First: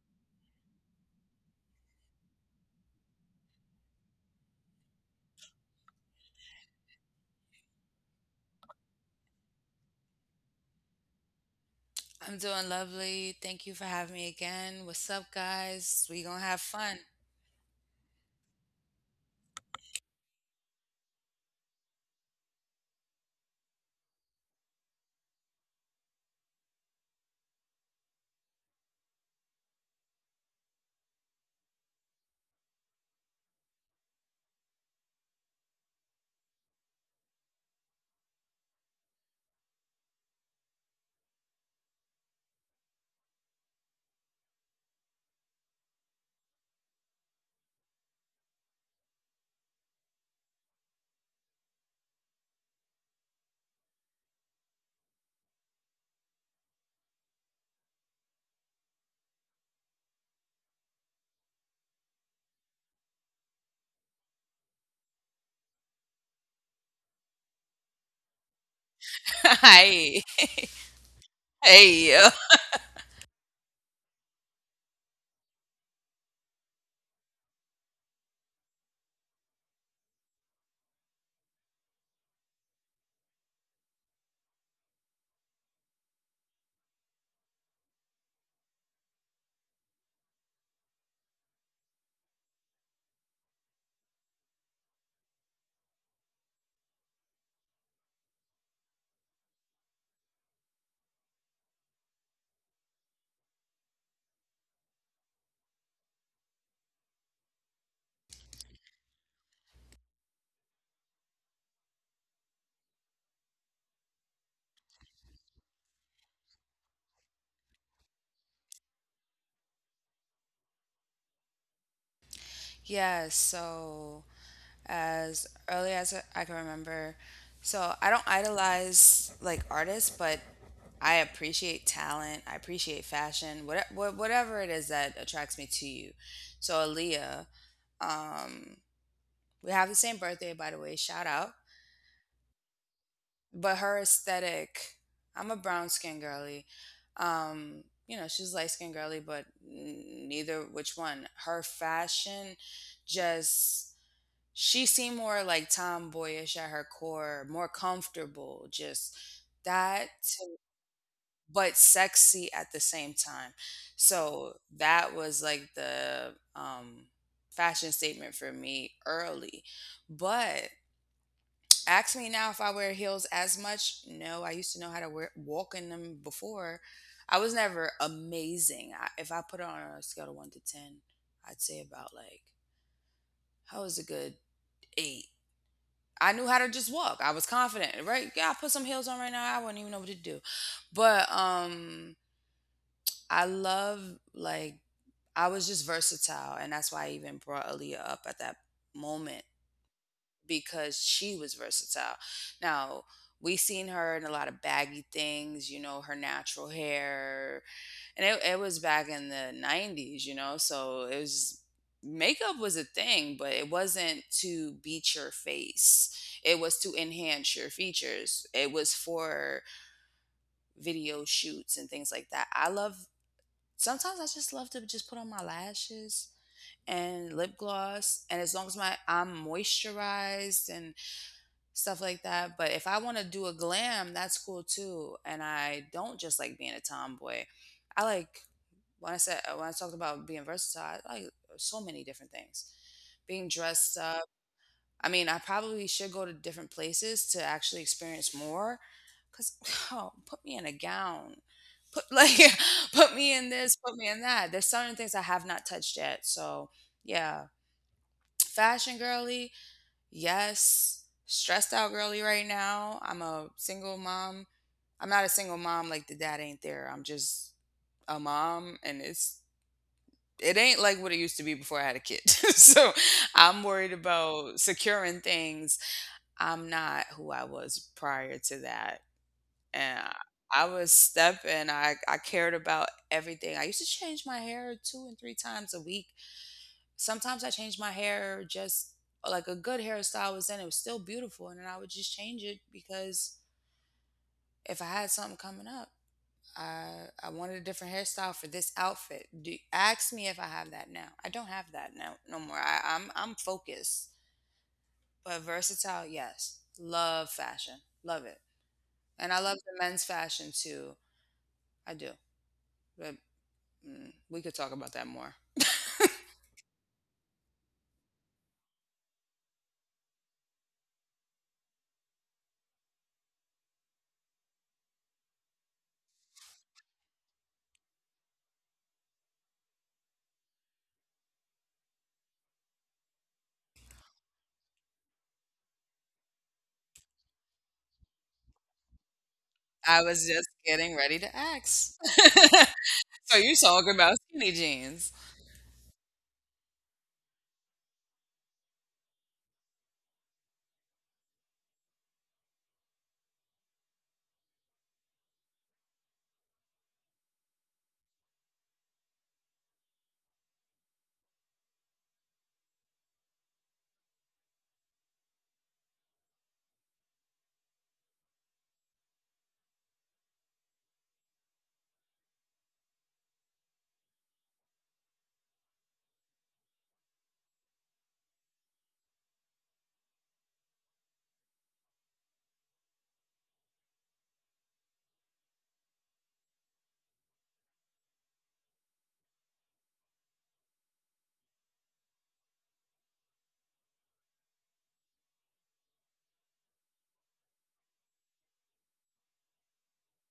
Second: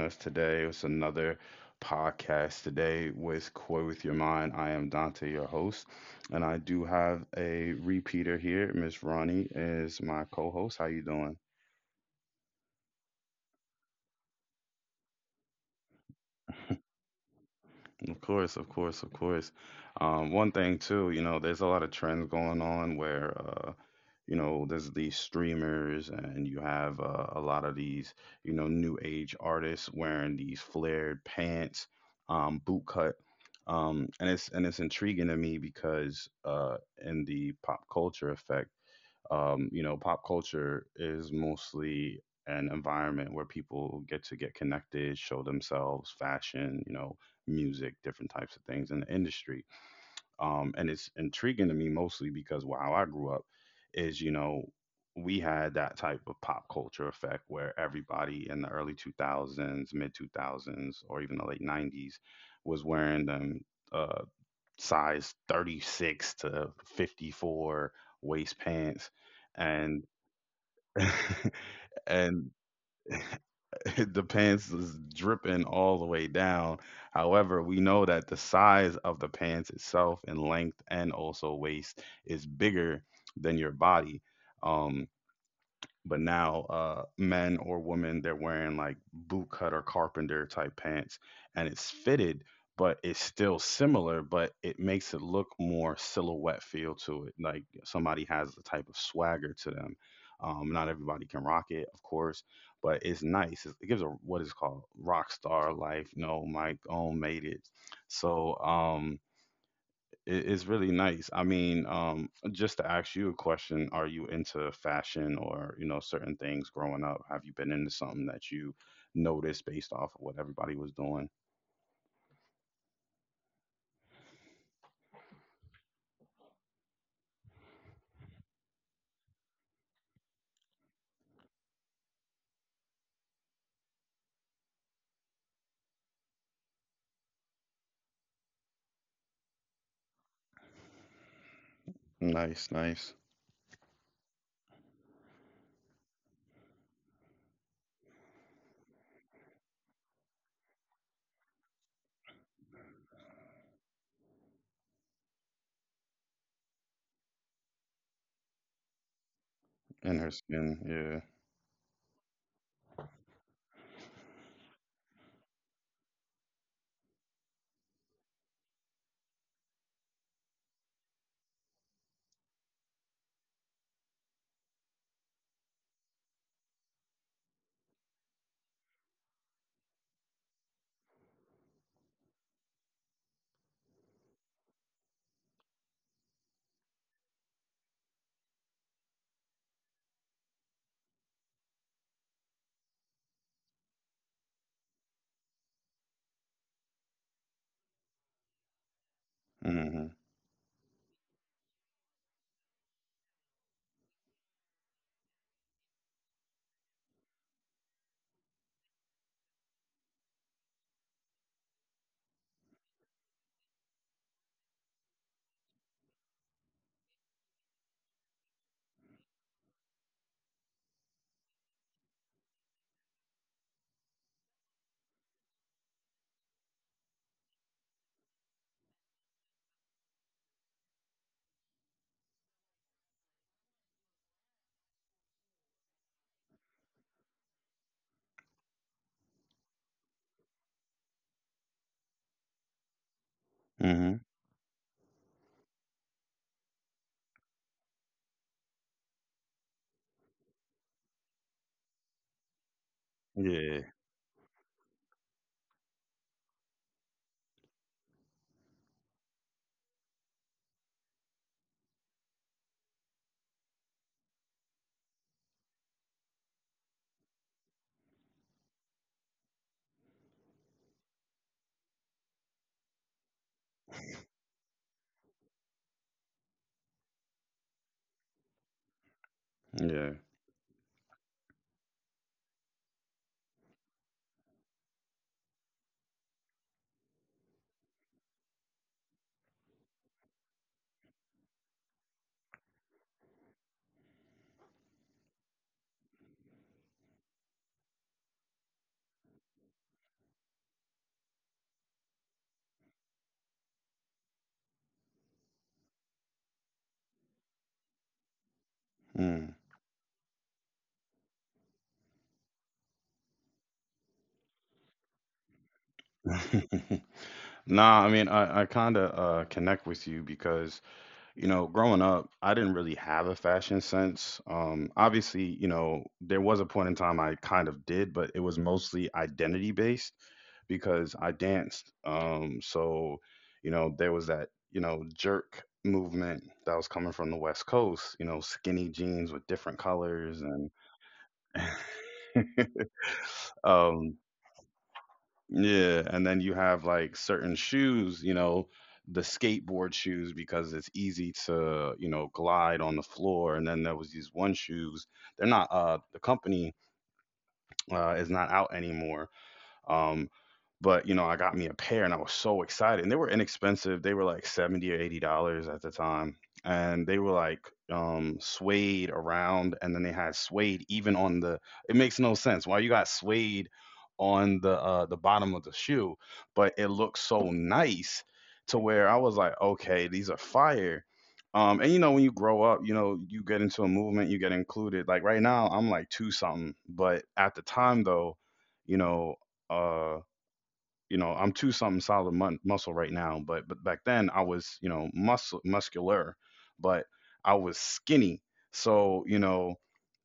us today. It's another podcast today with Koi with Your Mind. I am Dante, your host, and I do have a repeater here. Miss Ronnie is my co-host. How you doing? I'm doing lovely. Thank you for having me again. What's up, guys? We gonna have fun. Of course, of course, of course. One thing too, there's a lot of trends going on where there's these streamers, and you have a lot of these new age artists wearing these flared pants, boot cut. And it's intriguing to me because in the pop culture effect, pop culture is mostly an environment where people get to get connected, show themselves, fashion, music, different types of things in the industry. And it's intriguing to me mostly because how I grew up is, we had that type of pop culture effect where everybody in the early 2000s, mid 2000s, or even the late '90s was wearing them, uh, size 36 to 54 waist pants. And Hey, hey, yo. and the pants is dripping all the way down. However, we know that the size of the pants itself in length and also waist is bigger than your body. Um, but now, men or women, they're wearing like boot cut or carpenter type pants, and it's fitted, but it's still similar, but it makes it look more silhouette feel to it. Like somebody has a type of swagger to them. Not everybody can rock it, of course, but it's nice. It gives a what is called rock star life. No, Mike own made it. So, it's really nice. I mean, just to ask you a question, are you into fashion or, certain things growing up? Have you been into something that you noticed based off of what everybody was doing? Yeah, so as early as I can remember, so I don't idolize like artists, but I appreciate talent. I appreciate fashion. Whatever it is that attracts me to you. So Aaliyah, um, we have the same birthday, by the way. Shout out. Nice, nice. But her aesthetic, I'm a brown skin girly. You know, she's light skin girly, but neither which one. Her fashion just, she seemed more like tomboyish at her core, more comfortable. That In her to- skin, yeah. but sexy at the same time. So that was like the fashion statement for me early. But ask me now if I wear heels as much. No, I used to know how to walk in them before. I was never amazing. If I put it on a scale of one to 10, I'd say about like, how was a good eight? I knew how to just walk. I was confident, right? Yeah, I put some heels on right now, I wouldn't even know what to do. But I love, like, I was just versatile, and that's why I even brought Aaliyah up at that moment, Mm-hmm. because she was versatile. Now, we seen her in a lot of baggy things, you know, her natural hair. And it was back in the 90s, you know, so it was, makeup was a thing, but it wasn't to beat your face. It was to enhance your features. It was for video shoots and things like that. I love, sometimes I just love to just put on my lashes and lip gloss, and as long as my I'm moisturized, stuff like that. But if I want to do a glam, that's cool too. And I don't just like being a tomboy. I like, when I said when I talked about being versatile, I like so many different things. Being dressed up. Mm-hmm. I mean, I probably should go to different places to actually experience more. Cause oh, put me in a gown. Put like put me in this, put Yeah. me in that. There's certain things I have not touched yet. So yeah. Fashion girly, yes. Stressed out girly right now. I'm a single mom. I'm not a single mom like the dad ain't there. I'm just a mom, and it's, it ain't like what it used to be before I had a kid. So I'm worried about securing things. I'm not who I was prior to that. And I was stepping. I cared about everything. I used to change my hair two and three times a week. Sometimes I changed my hair just, like, a good hairstyle was in, it was still beautiful, and then I would just change it because if I had something coming up, I wanted a different hairstyle for this outfit. Do ask me if I have that now. I don't have that now, no more. I'm focused. But versatile, yes. Love fashion, love it. And I Yeah. love the men's fashion too. I do. But mm, we could talk about that more. Mm. Nah, I mean, I kind of connect with you because growing up, I didn't really have a fashion sense. Obviously, there was a point in time I kind of did, but it was mostly identity based because I danced. So, there was that, jerk movement that was coming from the West Coast, skinny jeans with different I was just colors, and getting ready to ask. So you talking about um, skinny jeans. yeah, and then you have like certain shoes, the skateboard shoes because it's easy to, glide on the floor. And then there was these one shoes. They're not the company is not out anymore. Um, but I got me a pair and I was so excited. And they were inexpensive. They were like 70 or $80 at the time. And they were like suede around, and then they had suede even on the— it makes no sense why you got suede on the bottom of the shoe, but it looked so nice to where I was like, okay, these are fire. And when you grow up, you get into a movement, you get included. Like right now, I'm like two something, but at the time though, you know, uh I'm two something solid, muscle right now. But back then I was, muscle, muscular, but I was skinny. So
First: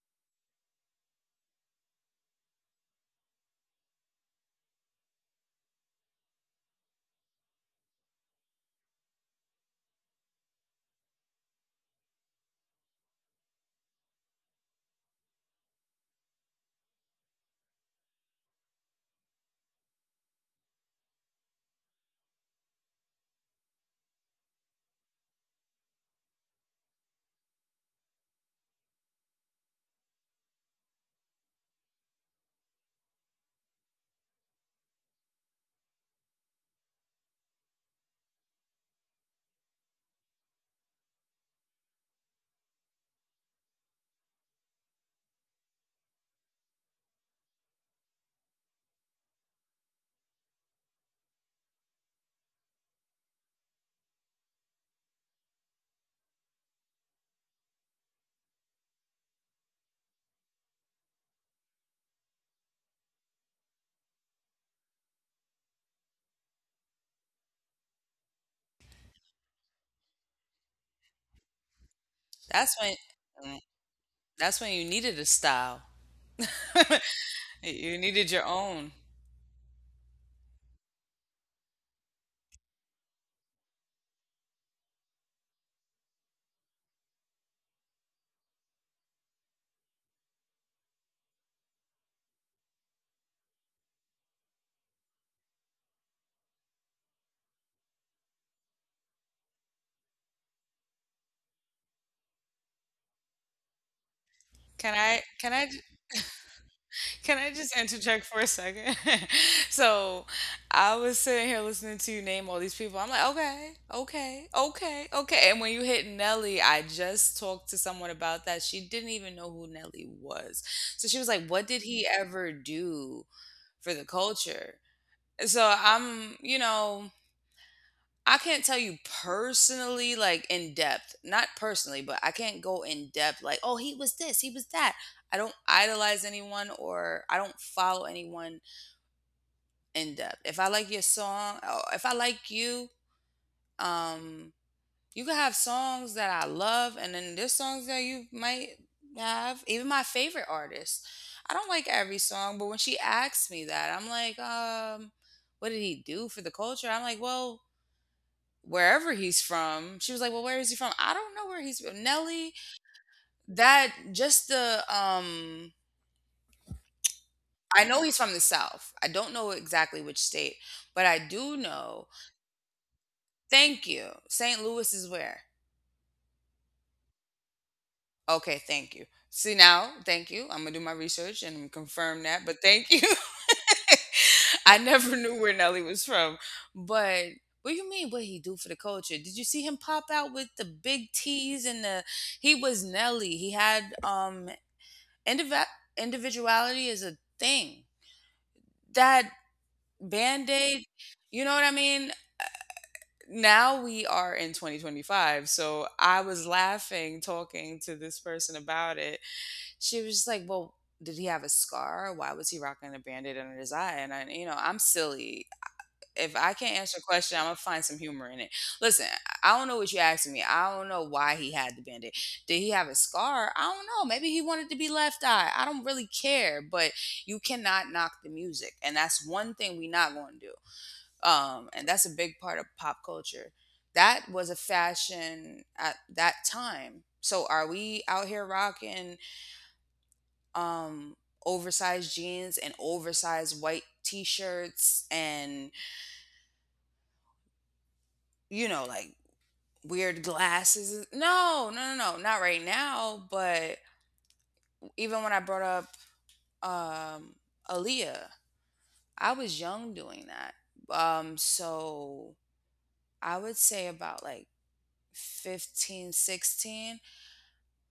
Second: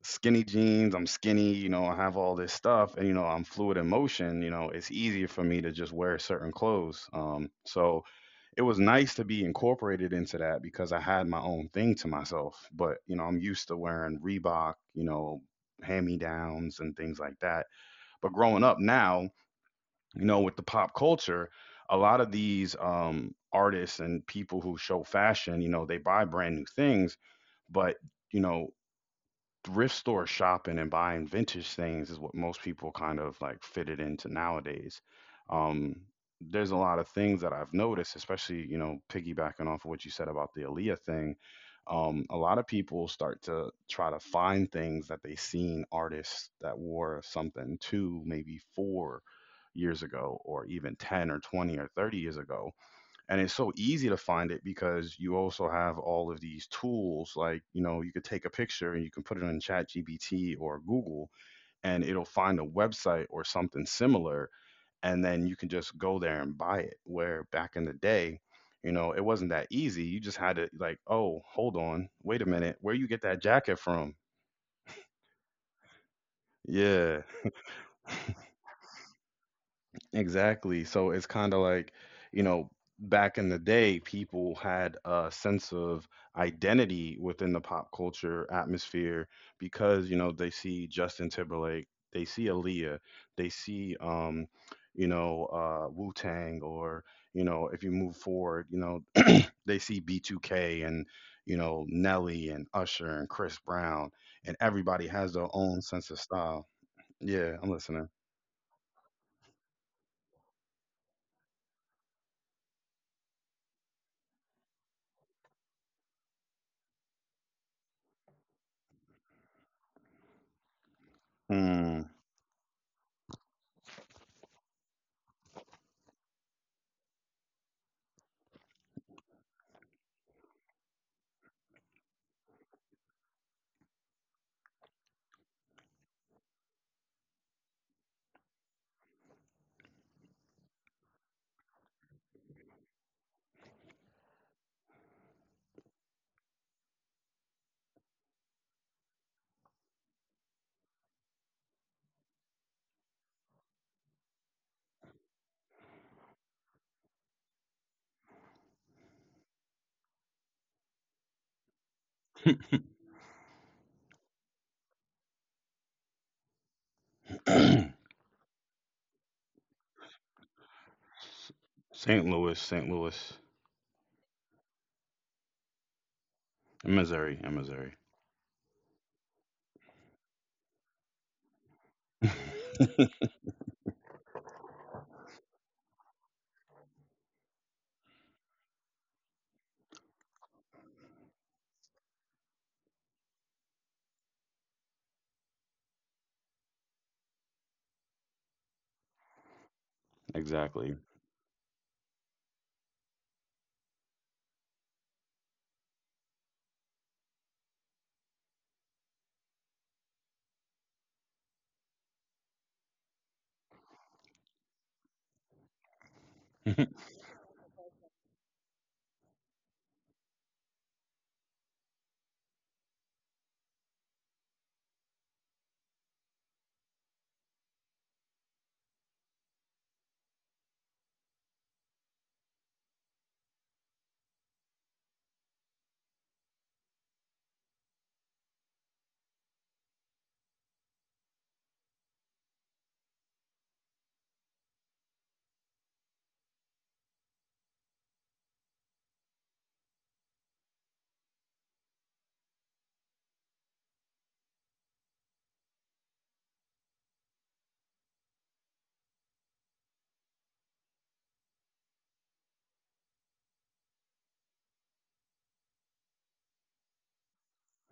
skinny jeans, I'm skinny, I have all this stuff, and I'm fluid in motion. It's easier for me to just wear certain clothes. So it was nice to be incorporated into that because I had my own thing to myself. But I'm used to wearing Reebok, hand me downs and things like that. But growing up now, with the pop culture, a lot of these artists and people who show fashion, they buy brand new things, but you know, thrift store shopping and buying vintage things is what most people kind of like fit it into nowadays. Um, there's a lot of things that I've noticed, especially, piggybacking off of what you said about the Aaliyah thing. A lot of people start to try to find things that they seen artists that wore something 2, maybe 4 years ago, or even 10 or 20 or 30 years ago. And it's so easy to find it because you also have all of these tools, like you could take a picture and you can put it in ChatGPT or Google, and it'll find a website or something similar. And then you can just go there and buy it, where back in the day, it wasn't that easy. You just had to like, oh, hold on, wait a That's minute, when, where you get that mm, jacket from? that's when you needed a style. Yeah. You needed your own. Exactly. So it's kind of like, you know, back in the day, people had a sense of identity within the pop culture atmosphere because, they see Justin Timberlake, they see Aaliyah, they see, Wu Tang, or, if you move forward, they see B2K and, Nelly and Usher and Chris Brown, and Can everybody I has can their I j- own sense of style. can I Yeah, just I'm listening. interject for a second? So I was sitting here listening to you name all these people. I'm like, okay, okay, okay, okay. And when you hit Nelly, I just talked to someone about that. She didn't even know who Nelly was. So she was like, what did he Hmm. ever do for the culture? So I'm, you know, I can't tell you personally, like in depth, not personally, but I can't go in depth like, oh, he was this, he was that. I don't idolize anyone, or I don't follow anyone in depth. If I like your song, or if I like you, um, you can have songs that I love, and then there's songs that you might have. Even my favorite artists, I don't like every song. But when she asks me that, I'm like, what did he do for the culture? I'm like, well, wherever he's from. She was like, "Well, where is he from?" I don't know where he's from. Nelly, that just the I know he's from the South. I don't know exactly which state, but I do S- know. St. Louis, St. Louis, Thank you. St. Louis is where? and Missouri, and Missouri. Okay, thank you. See now, thank you. I'm going to do my research and confirm that, but thank you. I never knew where Nelly was from. But what do you mean what he do for the culture? Did you see him pop out with the big T's and the, he was Nelly. He had Indiv- individuality is a thing. That band aid, Exactly. you know what I mean? Now we are in 2025. So I was laughing talking to this person about it. She was just like, well, did he have a scar? Why was he rocking a band aid under his eye? And I, you know, I'm silly. If I can't answer a question, I'm gonna find some humor in it. Listen, I don't know what you're asking me. I don't know why he had the bandit. Did he have a scar? I don't know. Maybe he wanted to be left eye. I don't really care. But you cannot knock the music, and that's one thing we're not going to do. And that's a big part of pop culture. That was a fashion at that time. So are we out here rocking um, oversized jeans and oversized white t-shirts and, you know, like weird glasses? No, no, no, no, not right now. But even when I brought up Aaliyah, I was young doing that. So I would say about like 15, 16. 16.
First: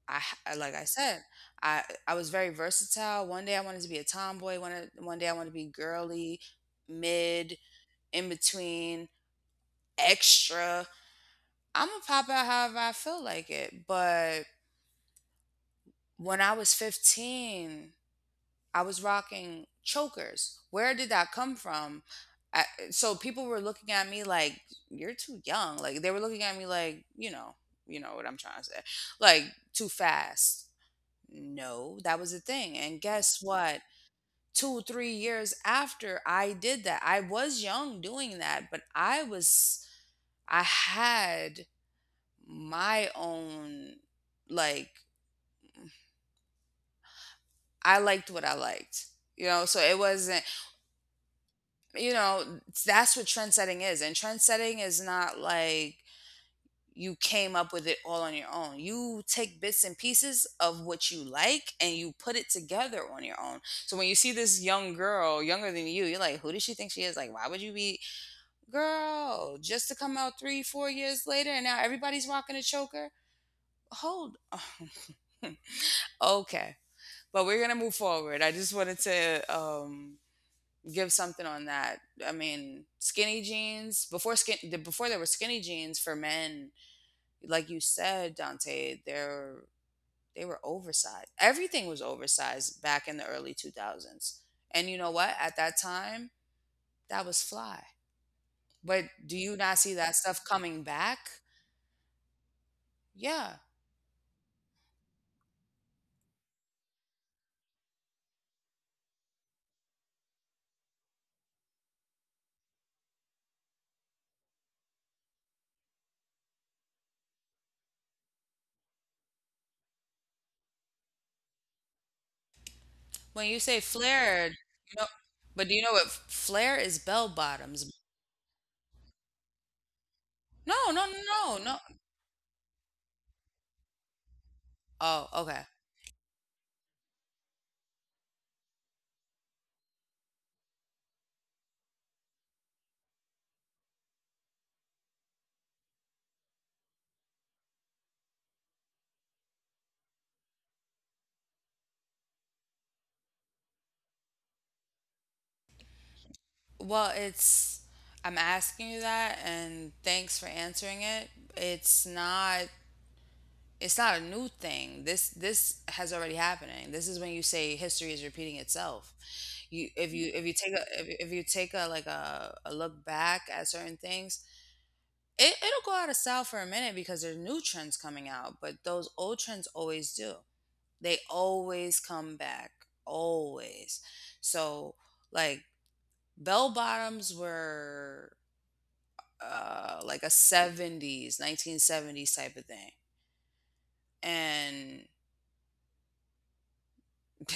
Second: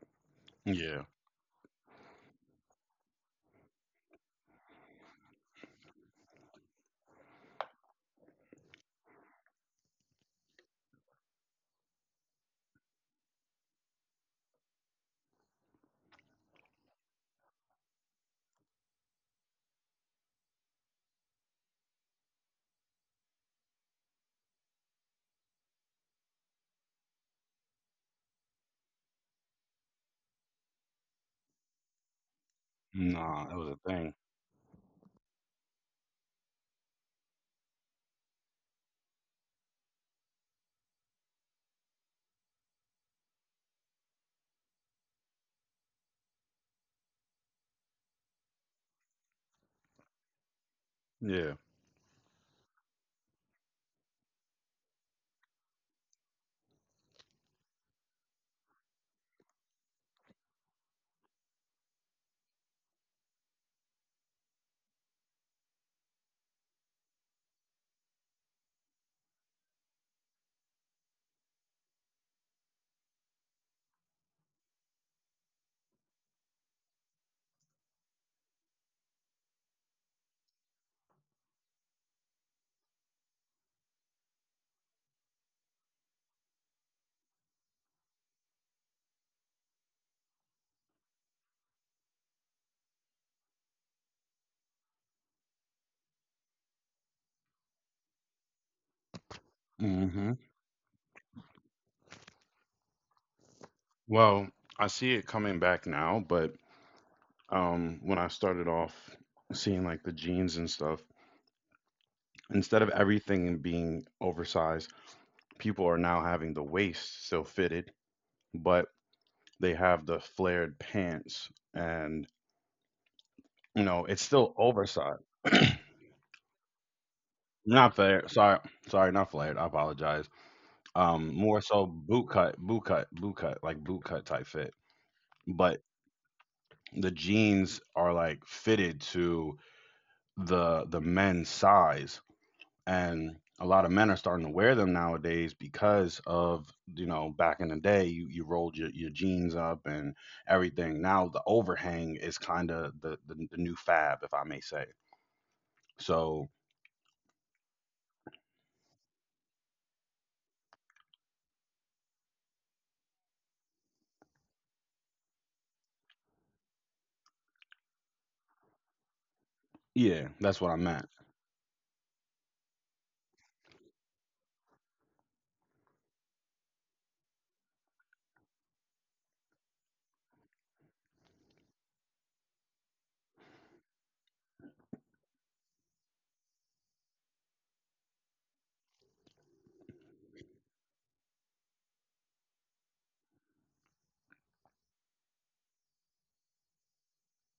Like I Yeah. said, I was very versatile. One day I wanted to be a tomboy. One day I wanted to be girly, mid, in between, extra. I'm gonna pop out however I feel like it. But when I was 15, I was rocking chokers. Where did that come from? I, so people were looking at me like, "You're too young." Like they were looking at me like, you know what I'm trying to say, like too fast. No, that was the thing. And guess Nah, it was what? a thing. Two, three years after I did that, I was young doing that, but I was, I had my own, like, I liked what I liked, you know? So it wasn't, Yeah. you know, that's what trend setting is. And trend setting is not like you came up with it all on your own. You take bits and pieces of what you like and you put it together on your own. So when you see this young girl, younger than you, you're like, who does she think she is? Like, why would you be, girl, just to come out three, four years later and now everybody's rocking a choker? Hold. Okay. But we're going to move forward. I just wanted to give something on that. I mean, skinny jeans, before there were skinny jeans for men, like you said, Dante, they were oversized. Everything was oversized back in the early 2000s. And you know what? At that time, that was fly. But do you not see that Hmm. stuff coming back? Yeah. Well, I see it coming back now, but when I started off seeing like the jeans and stuff, instead of everything being oversized, people are now having the waist still fitted, but they have the flared pants and When you say it's still flared, you know, oversized. but do you know what flare is? Bell bottoms? Not flared. Sorry, sorry, not flared. I apologize. No, no, More no, no, so no. boot cut, boot cut, boot cut, like boot cut type fit. Oh, okay. But the jeans are like fitted to the men's size, and a lot of men are starting to wear them nowadays because of, back in the day, you rolled your jeans up and everything. Now the overhang is kind of the new fab, if I may say. So Well, it's, I'm asking you that and thanks for answering it. It's not it's not a new thing. This has already happening. This is when you say history is repeating itself. You if yeah, you If you that's what I take a, meant. If you take a like a look back at certain things, it'll go out of style for a minute because there's new trends coming out, but those old trends always do. They always come back. Always. So like bell bottoms were like a 70s 1970s type of thing and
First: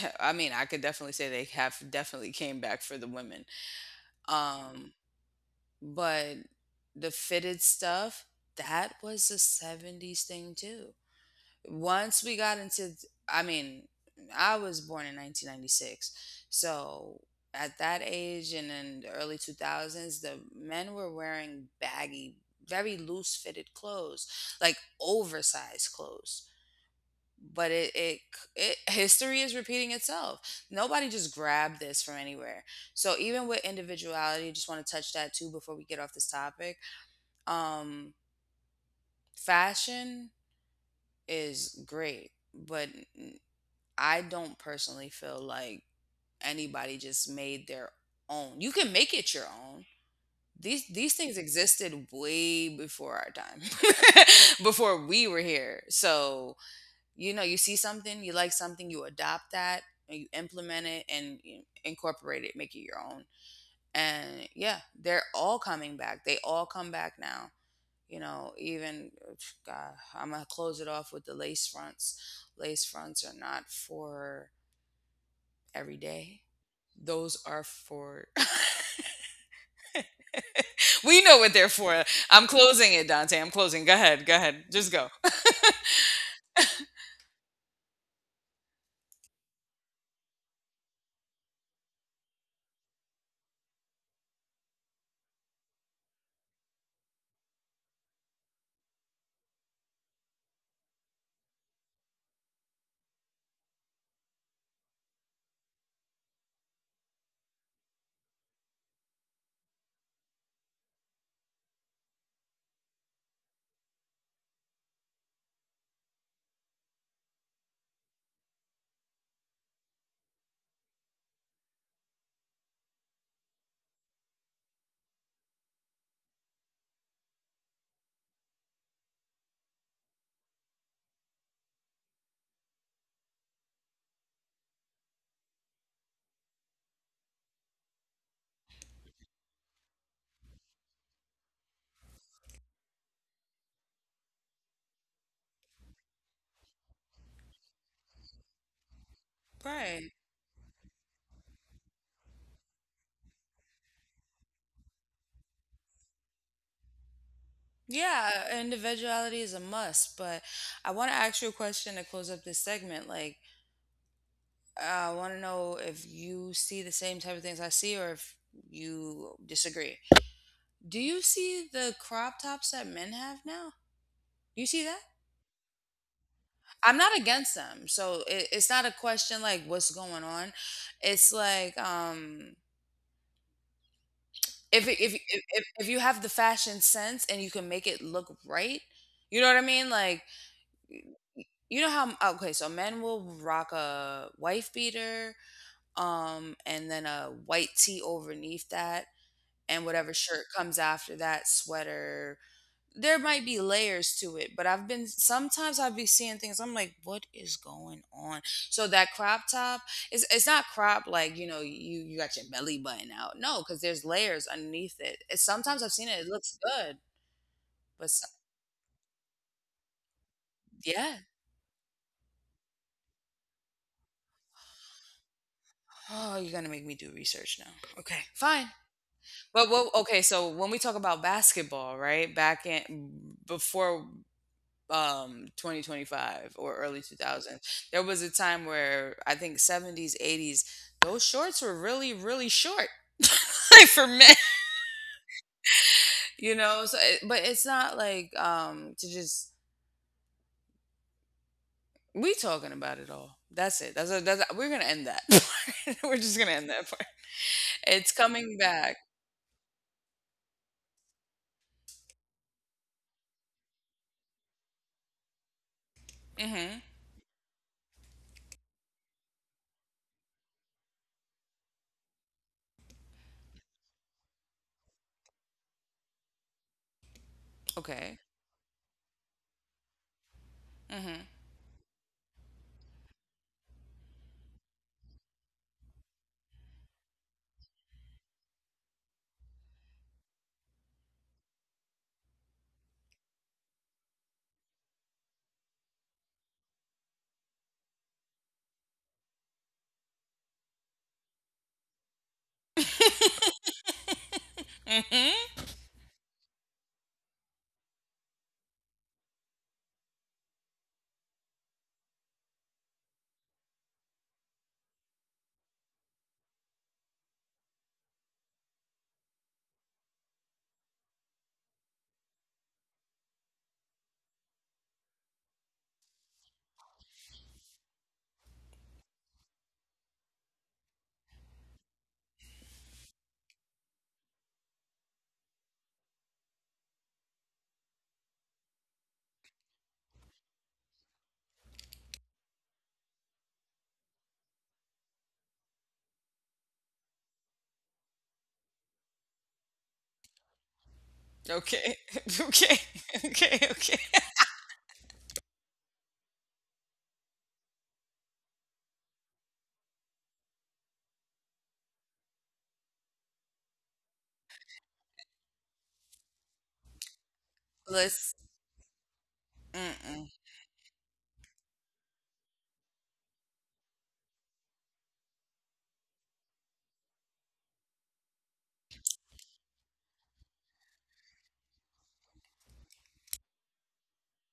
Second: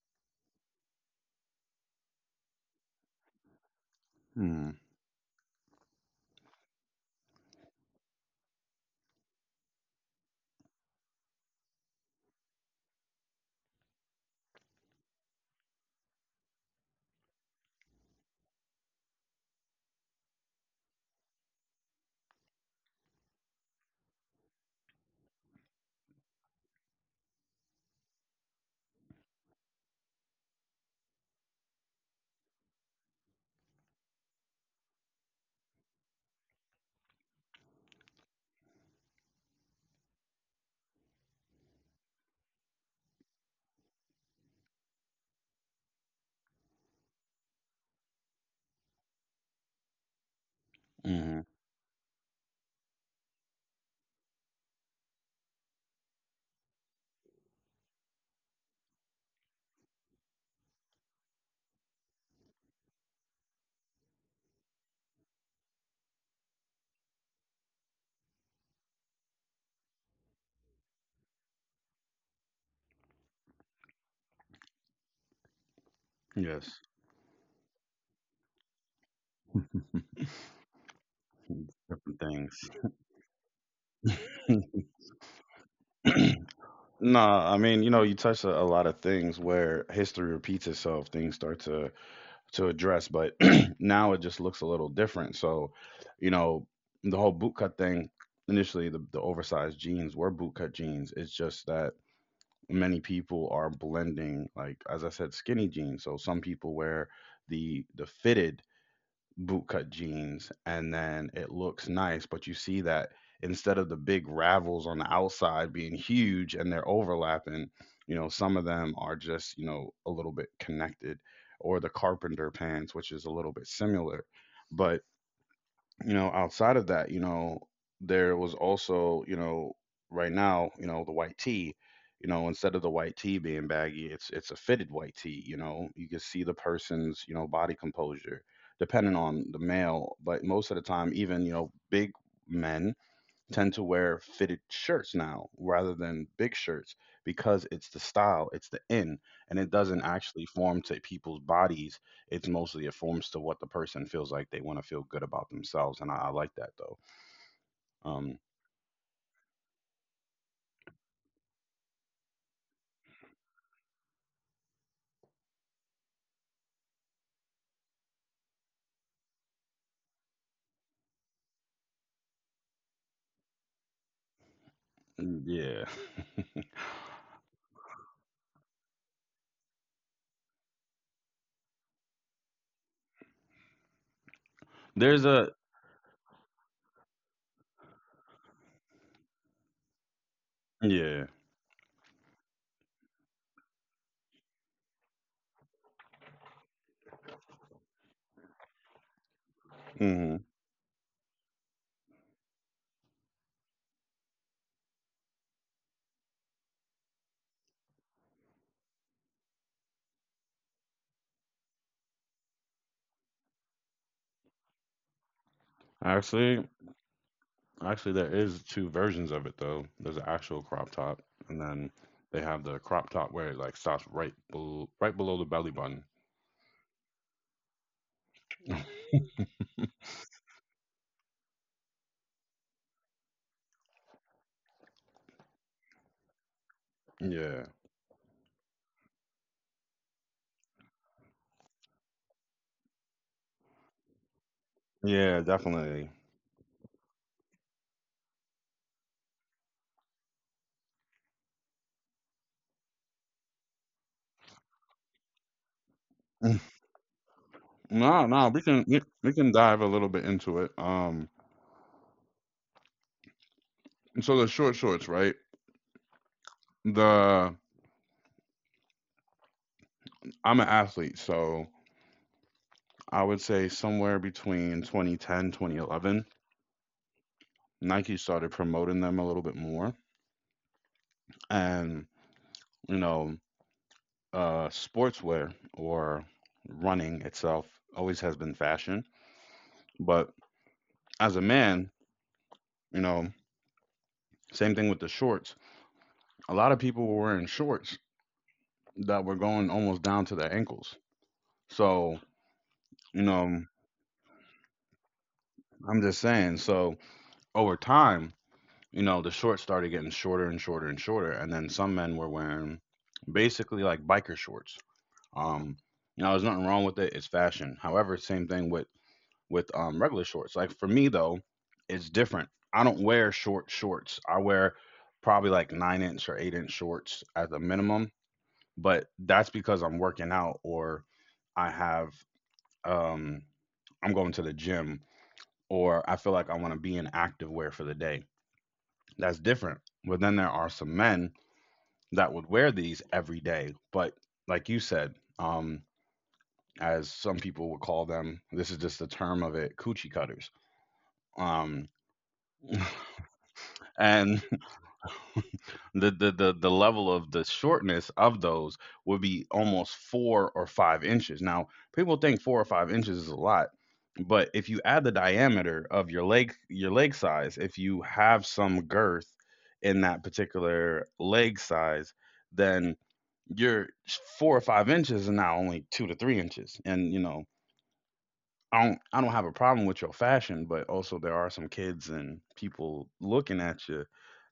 I mean, I could definitely say they have definitely came back for the women. um but the fitted stuff, that was a 70s thing too. Once we got into, I mean, I was born in 1996, so at that age and in the early 2000s the men were wearing baggy, very loose fitted clothes, like oversized clothes. But it history is repeating itself. Nobody just grabbed this from anywhere. So even with individuality, just want to touch that too before we get off this topic. um Fashion is great, but I don't personally feel like anybody just made their own. You can make it your own. These things Mm-hmm. existed way before our time, before we were here. So you know, you see something, you like something, you adopt that and you implement it and you incorporate it, make it your own. And yeah, they're all coming back. They all come back now. You know, even god, I'm gonna close it off with the lace fronts. Lace fronts are not for every day. Yes. Those are for we know what they're for. I'm Different closing it, Dante. I'm closing. Go ahead, go ahead, things. just go Nah, I mean, you touched a lot of things where history repeats itself, things start to address, but now it just looks a little different. So, you know, the whole bootcut thing, initially the oversized jeans were bootcut jeans. It's just that many people are blending, like as I said, skinny jeans. So some people wear the fitted bootcut jeans, and then it looks nice, but you see that instead of the big ravels on the outside being huge and they're overlapping, some of them are just, a little bit connected, or the carpenter pants, which is a little bit similar. But outside of that, there was also, right now, the white tee, instead of the white tee being baggy, it's a fitted white tee, you know. You can see the person's, body composure, depending on the male, but most of the time, even, big men tend to wear fitted shirts now rather than big shirts, because it's the style, it's the in, and it doesn't right. actually form to people's bodies. It's mostly it forms to what the person feels like they want to feel good about themselves, and I like that though. Um, Yeah, individuality is a must, but I want to ask you a question to close up this segment. Like, I want to know if you see the same type of things I see or if you disagree. Do you see the crop tops that men have now? Do you see that? mm, yeah, I'm not against them. So it's not a question like what's going on. It's like, if, it, there's a— if you have the fashion sense and you can make it look right, you know what I mean? Like, yeah. you know how, okay, so men will rock a wife beater, and then a white tee overneath that, and whatever Hmm. shirt comes after that, sweater. There might be layers to it, but I've been sometimes I'd be seeing things. I'm like, what is going on? So that crop top is, it's not crop like, you know, you got your belly button out. No, because there's layers underneath it. It's, sometimes I've seen it, it looks Actually, good, actually, but there some, is two versions of it though. There's an actual crop top, yeah. and then they have the crop top where it like stops right below the belly button. Oh, you're gonna make me do research now. Okay, fine. But what, okay, so when we talk about basketball, right? Back in before 2025 or early Yeah, 2000s, there was a time where I think 70s, 80s, those shorts were really, really short. Like for men, yeah, definitely. you know. So it, but it's not like to just we talking about it all. That's it. We're going to end that. Part, we're just going to Mm. end that part. It's No, no, coming we can back. we we can dive a little bit into it. So the short shorts, right? Mhm. The I'm an athlete, so I would say somewhere between 2010, 2011, Nike Okay. started promoting them a little bit more, Mhm. and you know, sportswear or running itself always has been fashion, but as a man, you know, same thing with the shorts. A lot of people were wearing shorts that were going almost down to their ankles, so you know. Mhm. I'm just saying. So over time, the shorts started getting shorter and shorter and shorter, and then some men were wearing basically like biker shorts. Um, there's nothing wrong with it. It's fashion. However, same thing with regular shorts. Like for me though, it's different. I don't wear short shorts. I wear probably like 9-inch or 8-inch shorts at the minimum. But that's because I'm working out, or I have um I'm going to the gym, or I feel like I want to be in active wear for the day. That's different. But then there are some men that would wear these every day. But like you said, um, as some people would call them, this is just the term of it, coochie cutters. Um, Okay. Okay. Okay. Okay. and the level of the shortness of those would be almost 4 or 5 inches. Now, people think 4 or 5 inches is a lot, but if you add the diameter of your leg size, if you Let's. have some girth in that Mm-mm. particular leg size, then your 4 or 5 inches and now only 2 to 3 inches. And, I don't have a problem with your fashion, but also there are some kids and people looking at you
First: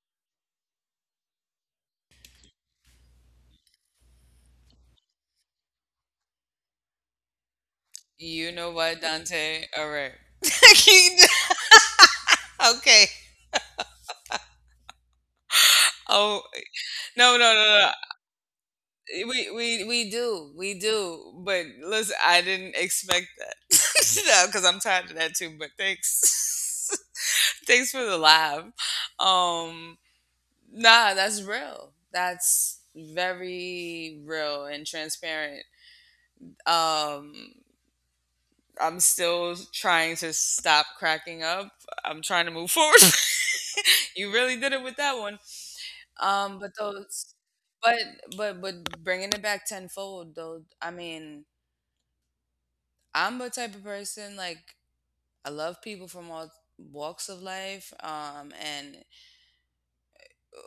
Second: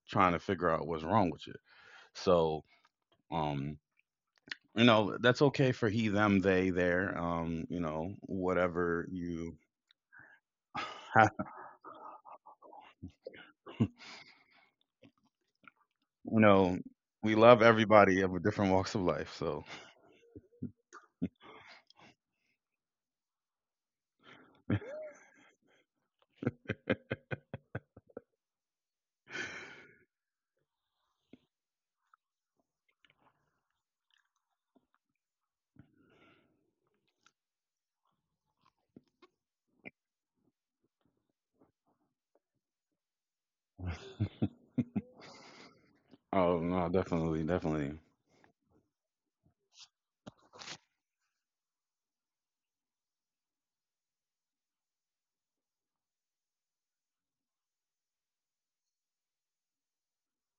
trying to figure out what's wrong with you. So, um, that's okay for he, them, they, there. You know what, Whatever you Dante? All right. have, Okay. Oh, you know, no, we no, love no, no. everybody of different walks of life. We So. we we do, we do. But listen, I didn't expect that. No, because I'm tired of that too. But thanks. Thanks for the laugh. Um. Nah, that's real. That's very real and transparent. Um. I'm still trying to stop cracking up. I'm trying to move forward. You really did it with that one. Oh But no, those, definitely, but definitely. Bringing it back tenfold though. I mean, I'm the type of person, like, I love people from all walks of life. And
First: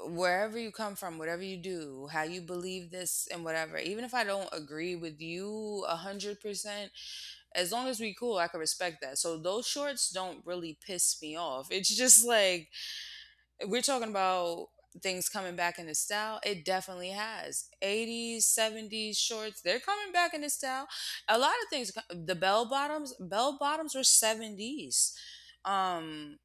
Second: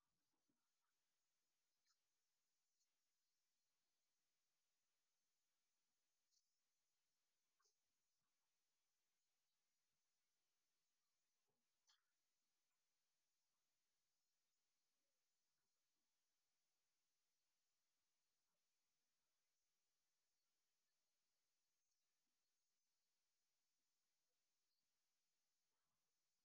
wherever you come from, whatever you do, how you believe this and whatever, even if I don't agree with you 100%, as long as we cool, I can respect that. So those shorts don't really piss me off. It's just like we're talking about things coming back into style. It definitely has. 80s, 70s shorts, they're coming back into style. A lot of things. The bell bottoms, were 70s. um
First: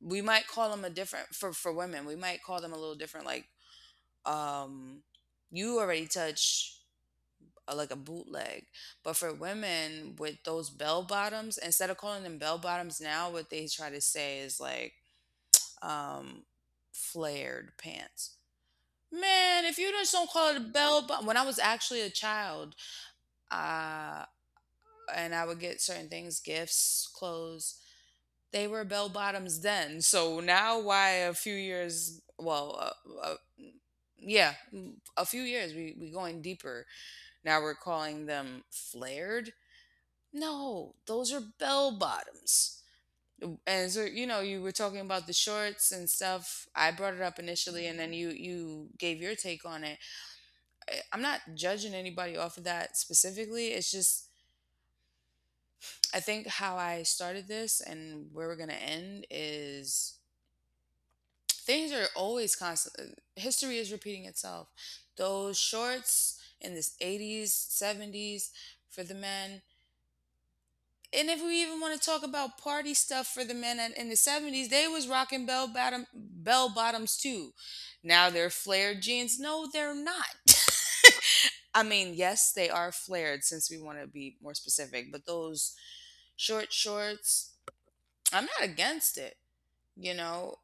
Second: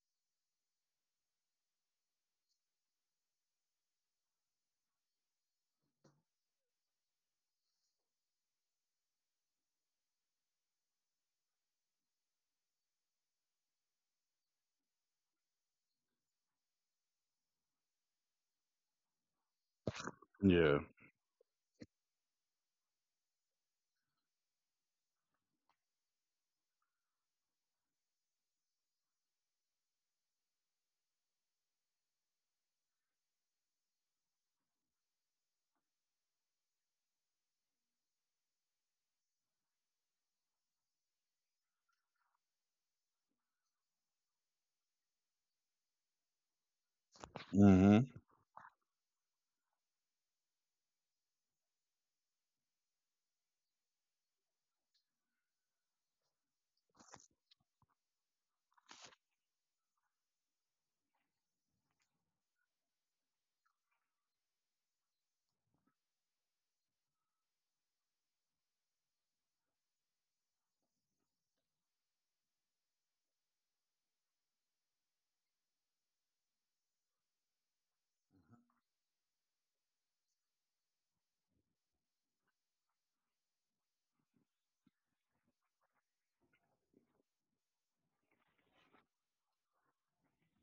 we might call them a different, for women we might call them a little different, like, um you already touch like a bootleg. But for women with those bell bottoms, instead of calling them bell bottoms, now what they try to say is like, um flared pants. Man, if you just don't call it a Yeah. bell bottom. When I was actually a child, uh, and I would get certain things, gifts, clothes, they were bell bottoms then. So now, why a few years, well, yeah, a few years, we going deeper. Now we're calling them flared. No, those are bell bottoms. And so, you know, you were talking about the shorts and stuff. I brought it up initially, Mm-hmm. and then you gave your take on it. I'm not judging anybody off of that specifically. It's just, I think how I started this and where we're gonna end is, things are always constant. History is repeating itself. Those shorts in this 80s, 70s for the men. And if we even want to talk about party stuff for the men in the 70s, they was rocking bell bottom bell bottoms too. Now they're flared jeans. No, they're not. I mean, yes, they are flared since we want to be more specific, but those short shorts, I'm not against it. You know,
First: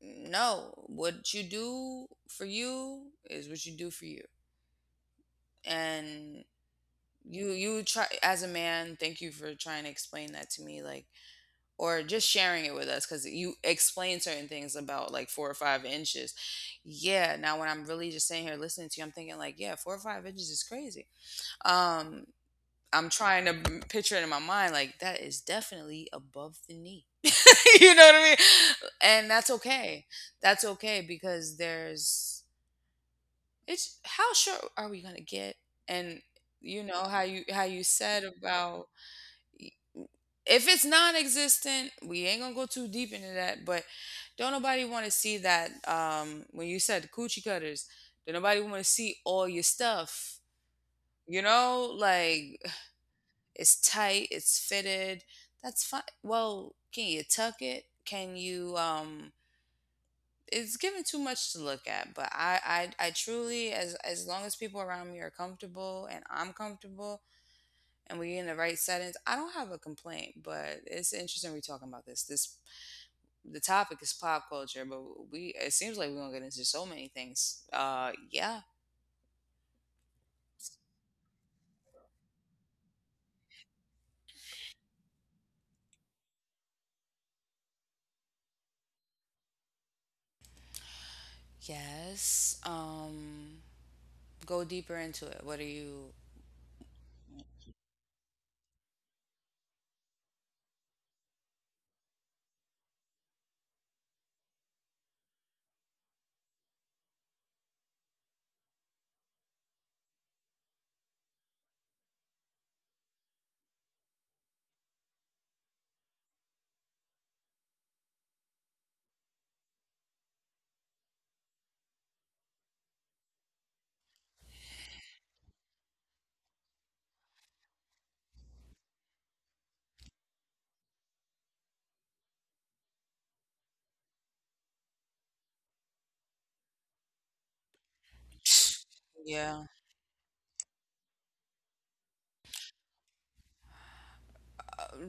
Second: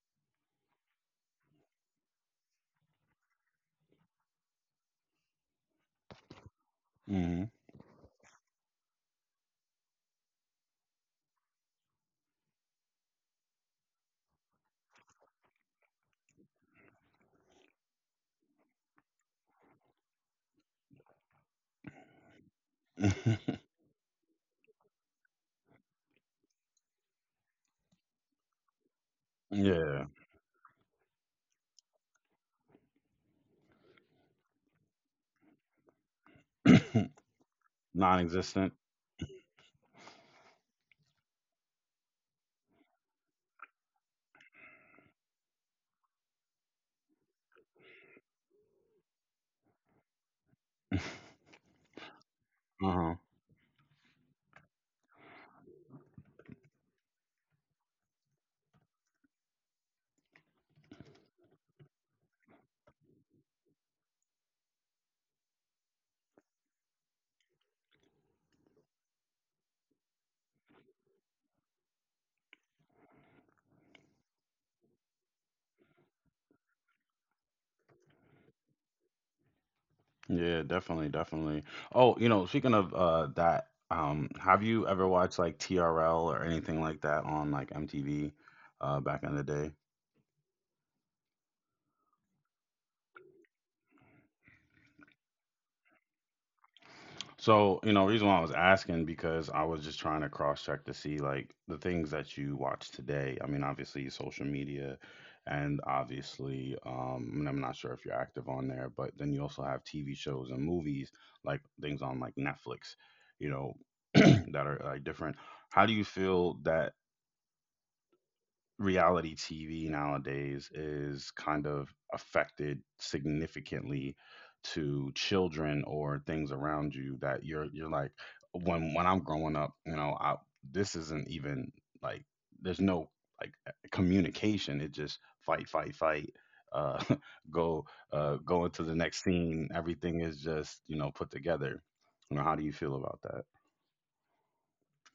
no, what you do for you is what you do for you. And you try as a man, thank you for trying to explain that to me, like, or just sharing it with us, cuz you explain certain things about like 4 or 5 inches. Yeah, now when I'm really just sitting here listening to you, I'm thinking like, yeah, 4 or 5 inches is crazy. Um, I'm trying Mm-hmm. to picture it in my mind, like, that is definitely above the knee. You know what I mean? And that's Yeah. okay. That's okay, because there's, it's, how short are we going to get? And you know how you said Non-existent. about, if it's non-existent, we ain't going to go too deep into that, but don't nobody want to see that. When you said coochie cutters, don't nobody want to see all your stuff. You know, like, Uh-huh. it's tight, it's fitted. That's fine. Well, can you tuck it? Can you, um, it's given too much to look at, but I truly, as long as people around me are comfortable and I'm comfortable and we're in the right settings, I don't have a complaint. But it's interesting we're talking about this. This, the topic is pop culture, but we it seems like we're gonna get into so many things. Uh, yeah. Yeah, definitely, definitely. Oh, speaking of that, have you ever watched like TRL or anything like that on like MTV back in the day? Yes. Um, go deeper into it. What are you? So, reason why I was asking because I was just trying to cross check to see like the things that you watch today. I mean, obviously social media, and obviously and I'm not sure if you're active on there, but then you also have TV shows and movies like things on like Netflix, you know, that are like different. How do you feel that reality TV nowadays is kind of affected significantly to children or things around you, that you're like, when I'm growing up, this isn't even like there's no, like, communication. It just fight, fight, fight. Uh, go go into the next Yeah. scene. Everything is just, put together. How do you feel about that?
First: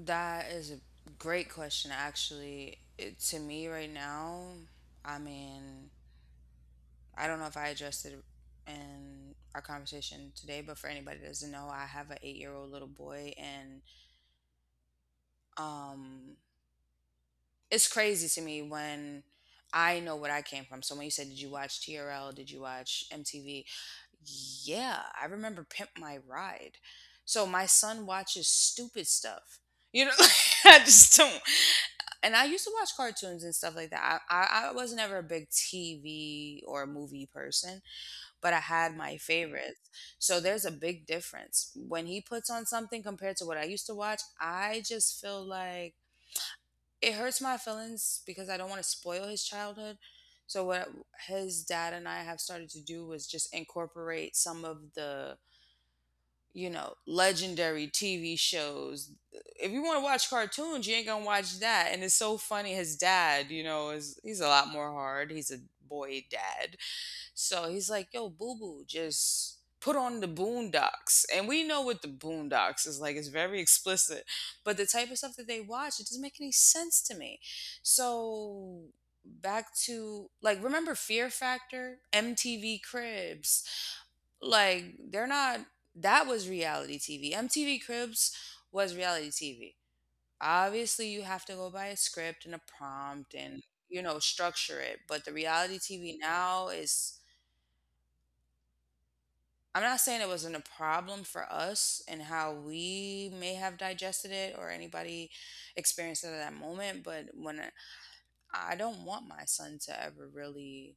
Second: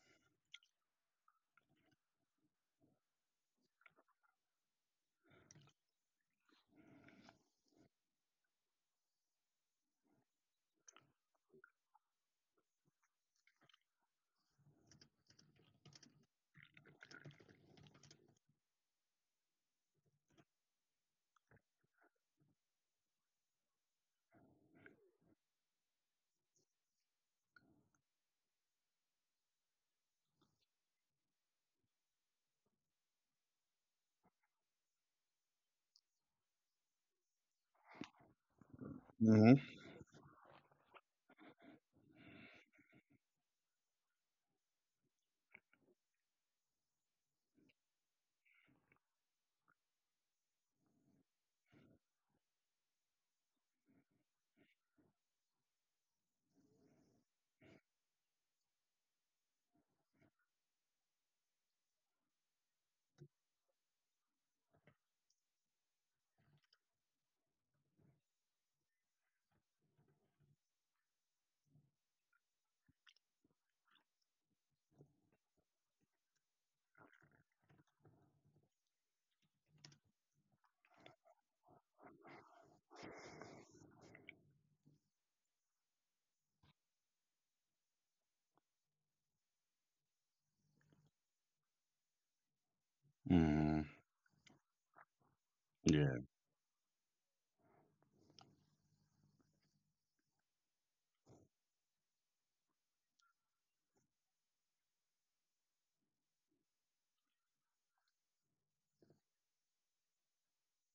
That is a great question, actually. It, to me, right now, I mean, I don't know if I addressed it in our conversation today, but for anybody that doesn't know, I have an 8-year old little boy, and, um, it's crazy to me when I know what I came from. So when you said, "Did you watch TRL? Did you watch MTV?" Yeah, I remember Pimp My Ride. So my son watches stupid stuff. You know, I just don't. And I used to watch cartoons and stuff like that. I was never a big TV or movie person, but I had my Hmm, favorites. So there's a big difference. When he puts on something compared to what I used to watch, I just feel like it hurts my feelings because I don't want to spoil his childhood. So what his dad and I have started to do was just incorporate some of the, you know, legendary TV shows. If you want to watch cartoons, you ain't gonna watch that. And it's so funny. His dad, you know, is he's a lot more hard. He's a boy dad, so he's like, yo, boo boo, just put on the Boondocks. And we know what the Boondocks is like, it's very explicit. But the type of stuff that they watch, it doesn't make any sense to me. So back to like, remember Fear Factor, MTV Cribs? Like, they're not, that was reality TV. MTV Cribs was reality TV. Obviously, you have to go by a script and a prompt and, hmm. you know, structure it. But the reality TV Yeah. now is, I'm not saying it wasn't a problem for us and how we may have digested it or anybody experienced it at that moment, but when I don't want my son to ever really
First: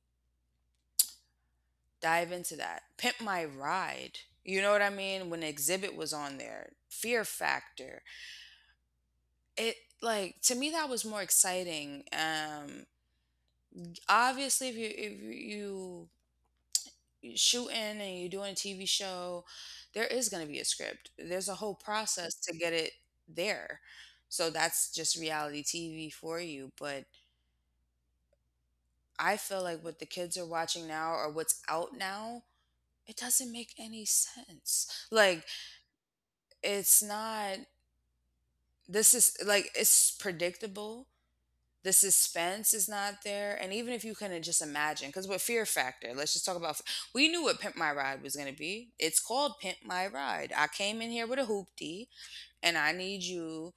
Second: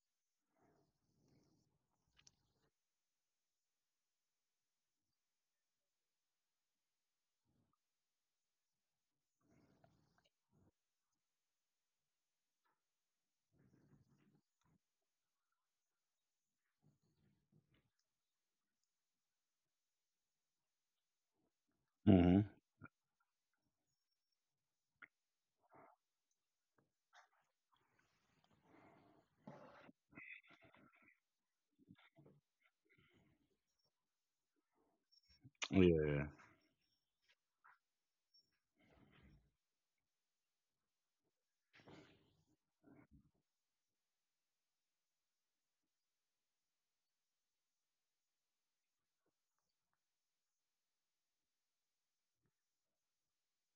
dive into that. Pimp My Ride, you know what I mean? When Exhibit was on there, Fear Factor, it, like, to me that was more exciting. Obviously, if you shooting and you're doing a TV show, there is going to be a script. There's a whole process Hmm. to get it there. So that's just reality TV for you. But I feel like what the kids are watching now or what's out now, it doesn't make any sense. Like, Yeah. it's not, this is like, it's predictable. The suspense is not there, and even if you can just imagine, because with Fear Factor, let's just talk about. We knew what Pimp My Ride was going to be. It's called Pimp My Ride. I came in here with a hoopty, and I need you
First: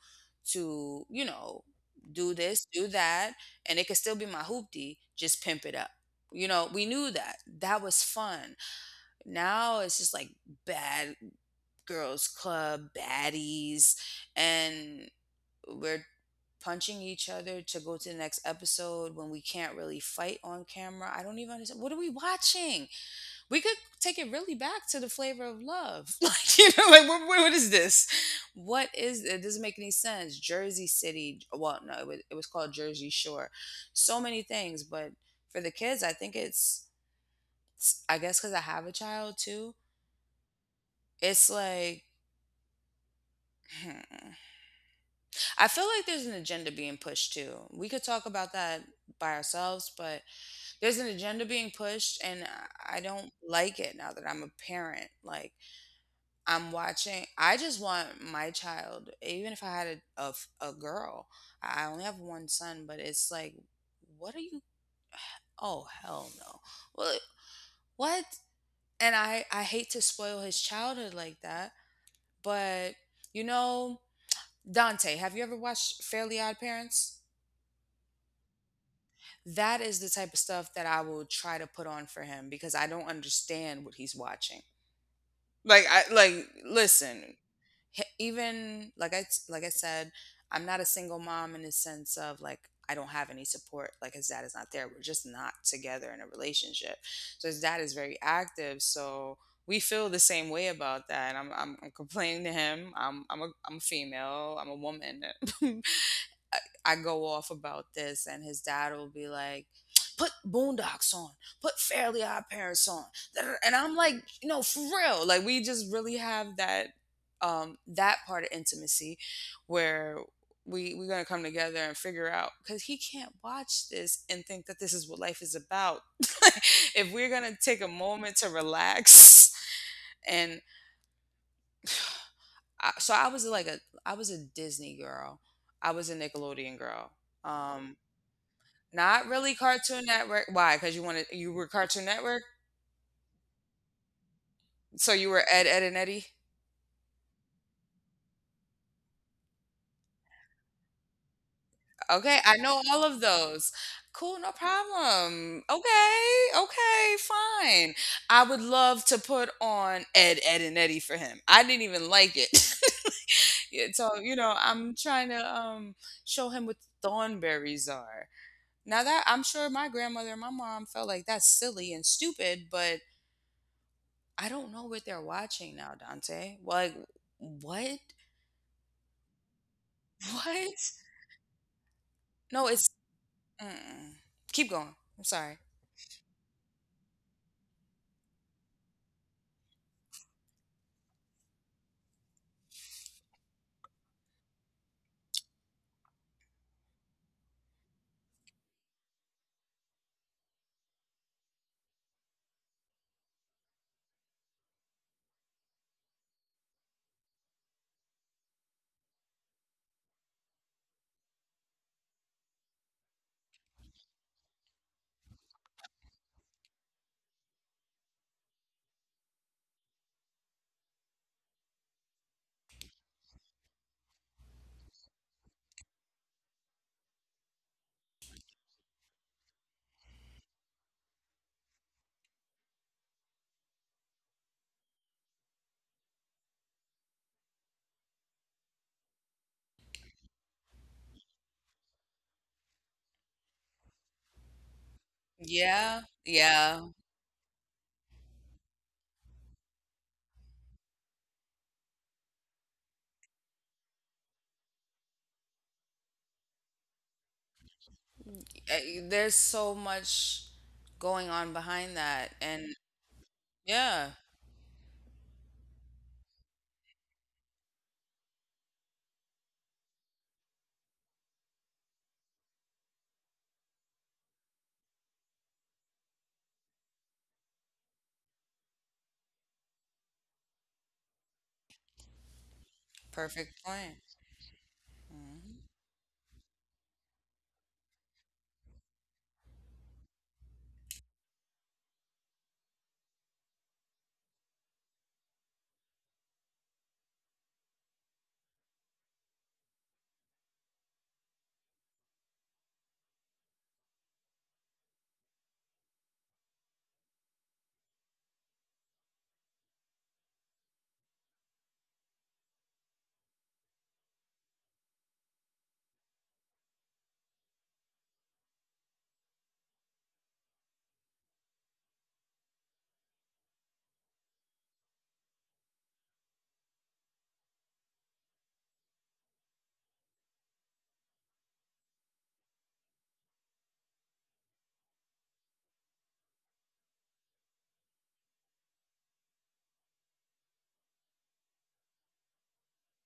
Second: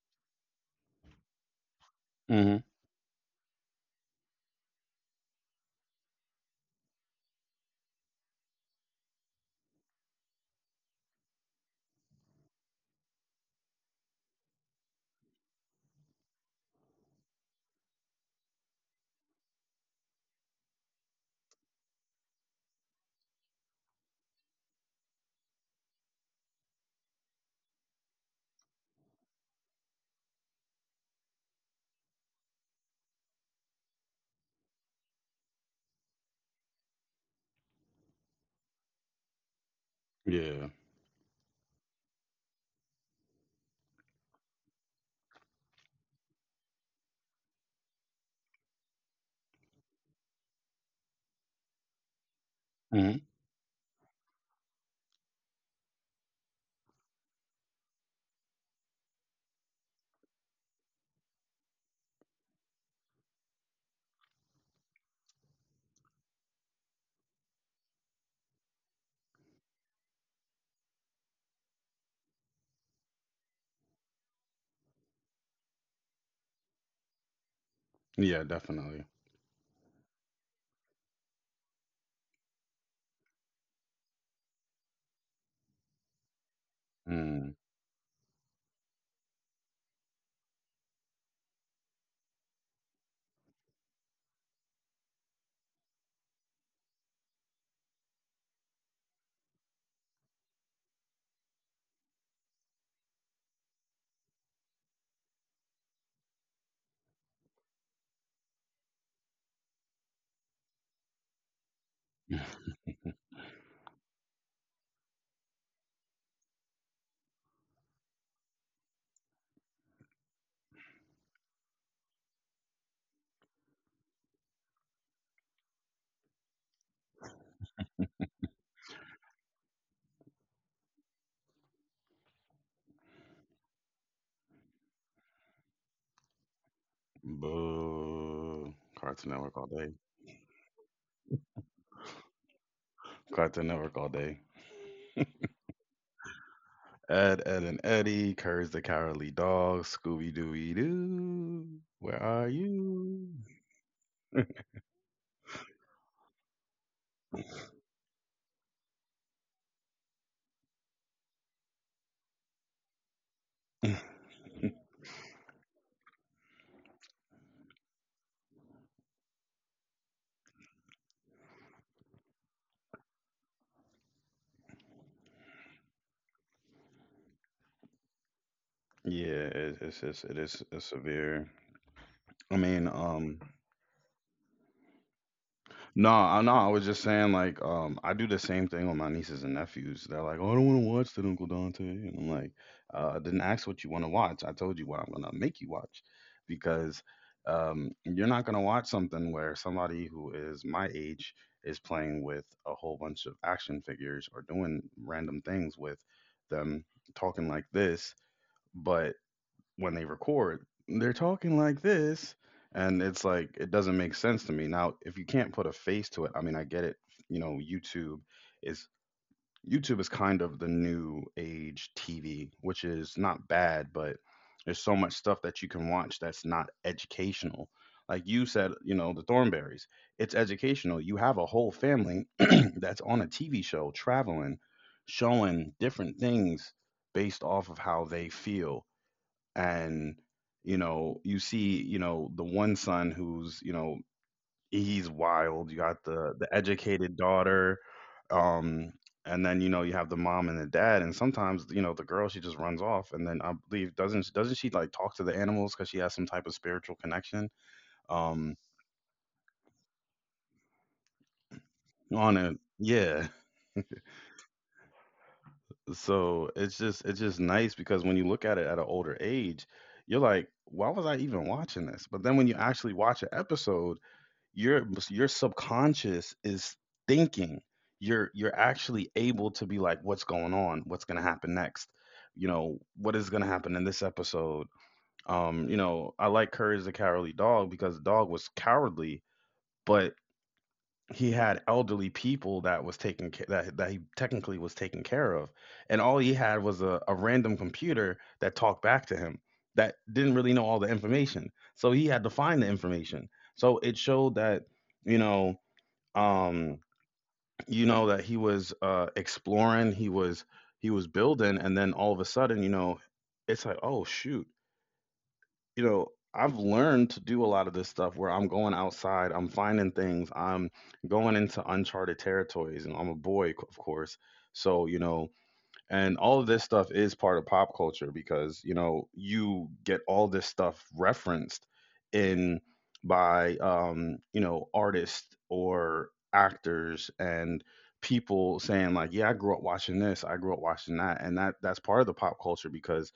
to, you know, do Hmm. this, do that, and it could still be my hoopty. Just pimp it up. You know, we knew that. That was fun. Now it's just like bad girls club baddies, and we're punching each other to go to the next episode when we can't really fight on camera. I don't even understand. What are we watching? We could take it really back to the Flavor of Love. Like, what is this? What is it? Doesn't make any sense. Jersey City. Well, no, it was called Jersey Shore. So many things. But for the kids, I think it's- I guess because I have a child too, Yeah. it's like, hmm. I feel like there's an agenda being pushed too. We could talk about that by ourselves, but there's an agenda being pushed, and I don't like it now that I'm a parent. Like, I'm watching, I just want my child. Even if I had a girl, I only have one son, but it's like, what are you, oh hell no, well, what. And I hate to spoil his childhood like that, but you know, dante, have you ever watched fairly odd parents? Yeah, definitely. That is the type of stuff that I will try to put on for him because I don't understand what he's watching. Like, I like listen. Mm. Even like I said, I'm not a single mom in the sense of, like, I don't have any support. Like, his dad is not there. We're just not together in a relationship. So his dad is very active. So we feel the same way about that. And I'm complaining to him. I'm a female. I'm a woman. I I go off about this, and his dad will be like, "Put Boondocks on, put Fairly Odd Parents on," and I'm like, "No, for real." Like, we just really have that, that part of intimacy where we're gonna come together and figure out, because he can't watch this and think that this is what life is about. If we're gonna take a moment to relax. And so I was a Disney girl. I was a Nickelodeon girl. Um, Boo. Not Cartoon really Network all day. Cartoon Network. Why? Because you were Cartoon Network, Cartoon Network all day. so you were Ed, Ed and Eddie. Ed, Ed, and Eddie, Courage the Cowardly Dog, Scooby Dooby Doo. Where Okay, are I know all of you? those. Cool, no problem. Okay, okay, fine. I would love to put on Ed, Ed and Eddie for him. I didn't even like it. Yeah, Yeah, so I'm trying to show him what thornberries are. Now that I'm sure my grandmother and my mom felt like that's silly and stupid, but I don't know what they're watching now, Dante. Like, what? it, it's it is What? it's severe. I No, it's mean, mm-mm. Keep going. I'm sorry. no, I was just saying, like, I do the same thing with my nieces and nephews. They're like, "Oh, I don't want to watch that, Uncle Dante." And I'm like, I didn't ask what you want to watch. I told you what I'm gonna make you watch, because you're not gonna watch something where somebody who is my age is playing with a whole bunch of action figures or doing random things with them, talking like this. But." When they record, they're talking like this. And it's like, it doesn't make sense to me. Now, if you can't put a face to it, I mean, I get it. You know, YouTube is YouTube is kind of the new age TV, which is not bad, but there's so much stuff that you can watch that's not educational. Like you said, the Thornberries, it's educational. You have a whole family that's on a TV show traveling, showing different things based off of how they feel. And you see, the one son who's, he's wild. You got Yeah, the yeah. educated daughter. um and then, you have the mom and the dad, and sometimes, the girl, she just runs off, and then I believe, doesn't she like talk to the animals because she has some type of spiritual connection? um There's so much going on behind on that, it, and yeah. yeah, So it's just nice, because when you look at it at an older age, you're like, why was I even watching this? But then when you actually watch an episode, your subconscious is thinking, you're actually able to be like, what's going on, what's going to happen next? You know what is going to perfect happen in this point. episode? Mhm. I like Courage the Cowardly Dog because the dog was cowardly, but he had elderly people that was taking care, that he technically was taking care of, and all he had was a random computer that talked back to him that didn't really know all the information, so he had to find the information. So it showed that, you know um that he was exploring, he was building, and then all of a sudden, it's like, oh shoot, you know I've learned to do a lot of this stuff, where I'm going outside, I'm finding things, I'm going into uncharted territories, and I'm a boy, of course. So, and all of this stuff is part of pop culture, because you get all this stuff referenced in by, artists or actors, and people saying, like, yeah, I grew up watching this, I grew up watching that. And that's part of the pop culture, because,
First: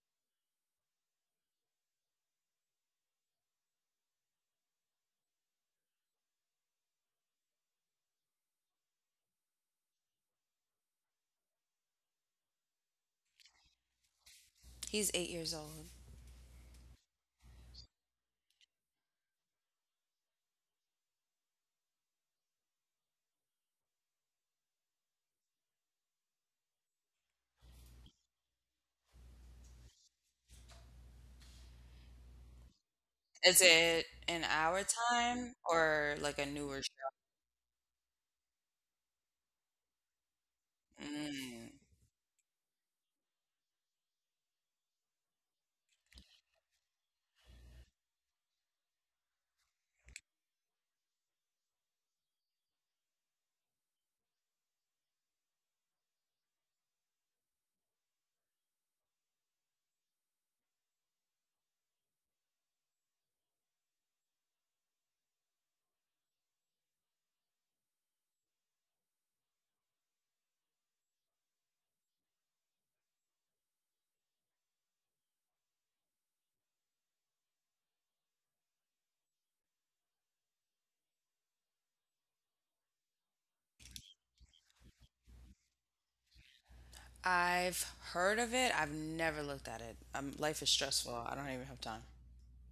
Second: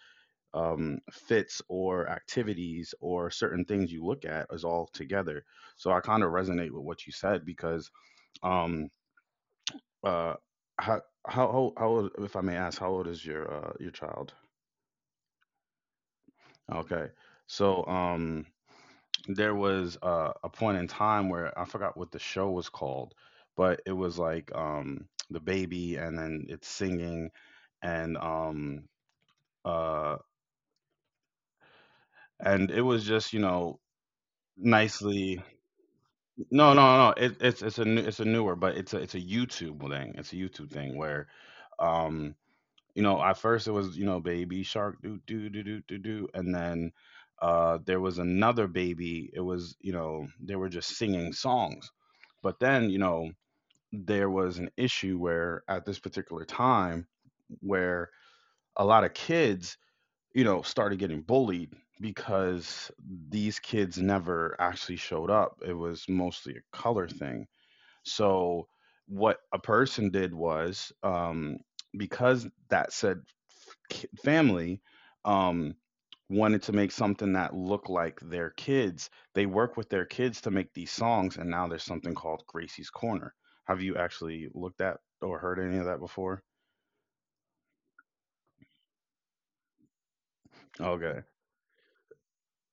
um, fits or activities or certain things you look at is all together. So I kind of resonate with what you said, because um uh, how how old, if I may ask, how old is your, child? He's 8 years old. Okay, so there was, a point in time where I forgot what the show was called, but it was like, the baby, and then it's singing, and um, uh, and it was just, Is it in our nicely. time or like a No, newer? No, no. It's a newer, but it's a YouTube thing. It's a YouTube thing Mm. um. At first it was, you know, Baby shark, do do do do do do, and then there was another baby. It was, you know, They were just singing songs. But then, there was an issue where at this particular time, where a lot of kids, started getting bullied because these kids never actually showed up. It was mostly a color thing. So what a person did was, because that said, family, um, wanted to make something that looked like their kids. They work with their kids to make these songs, and now there's something called Gracie's Corner. Have you actually looked at or heard any of that before? I've heard of it. I've never looked at it. Life is stressful. Okay. I don't even have time.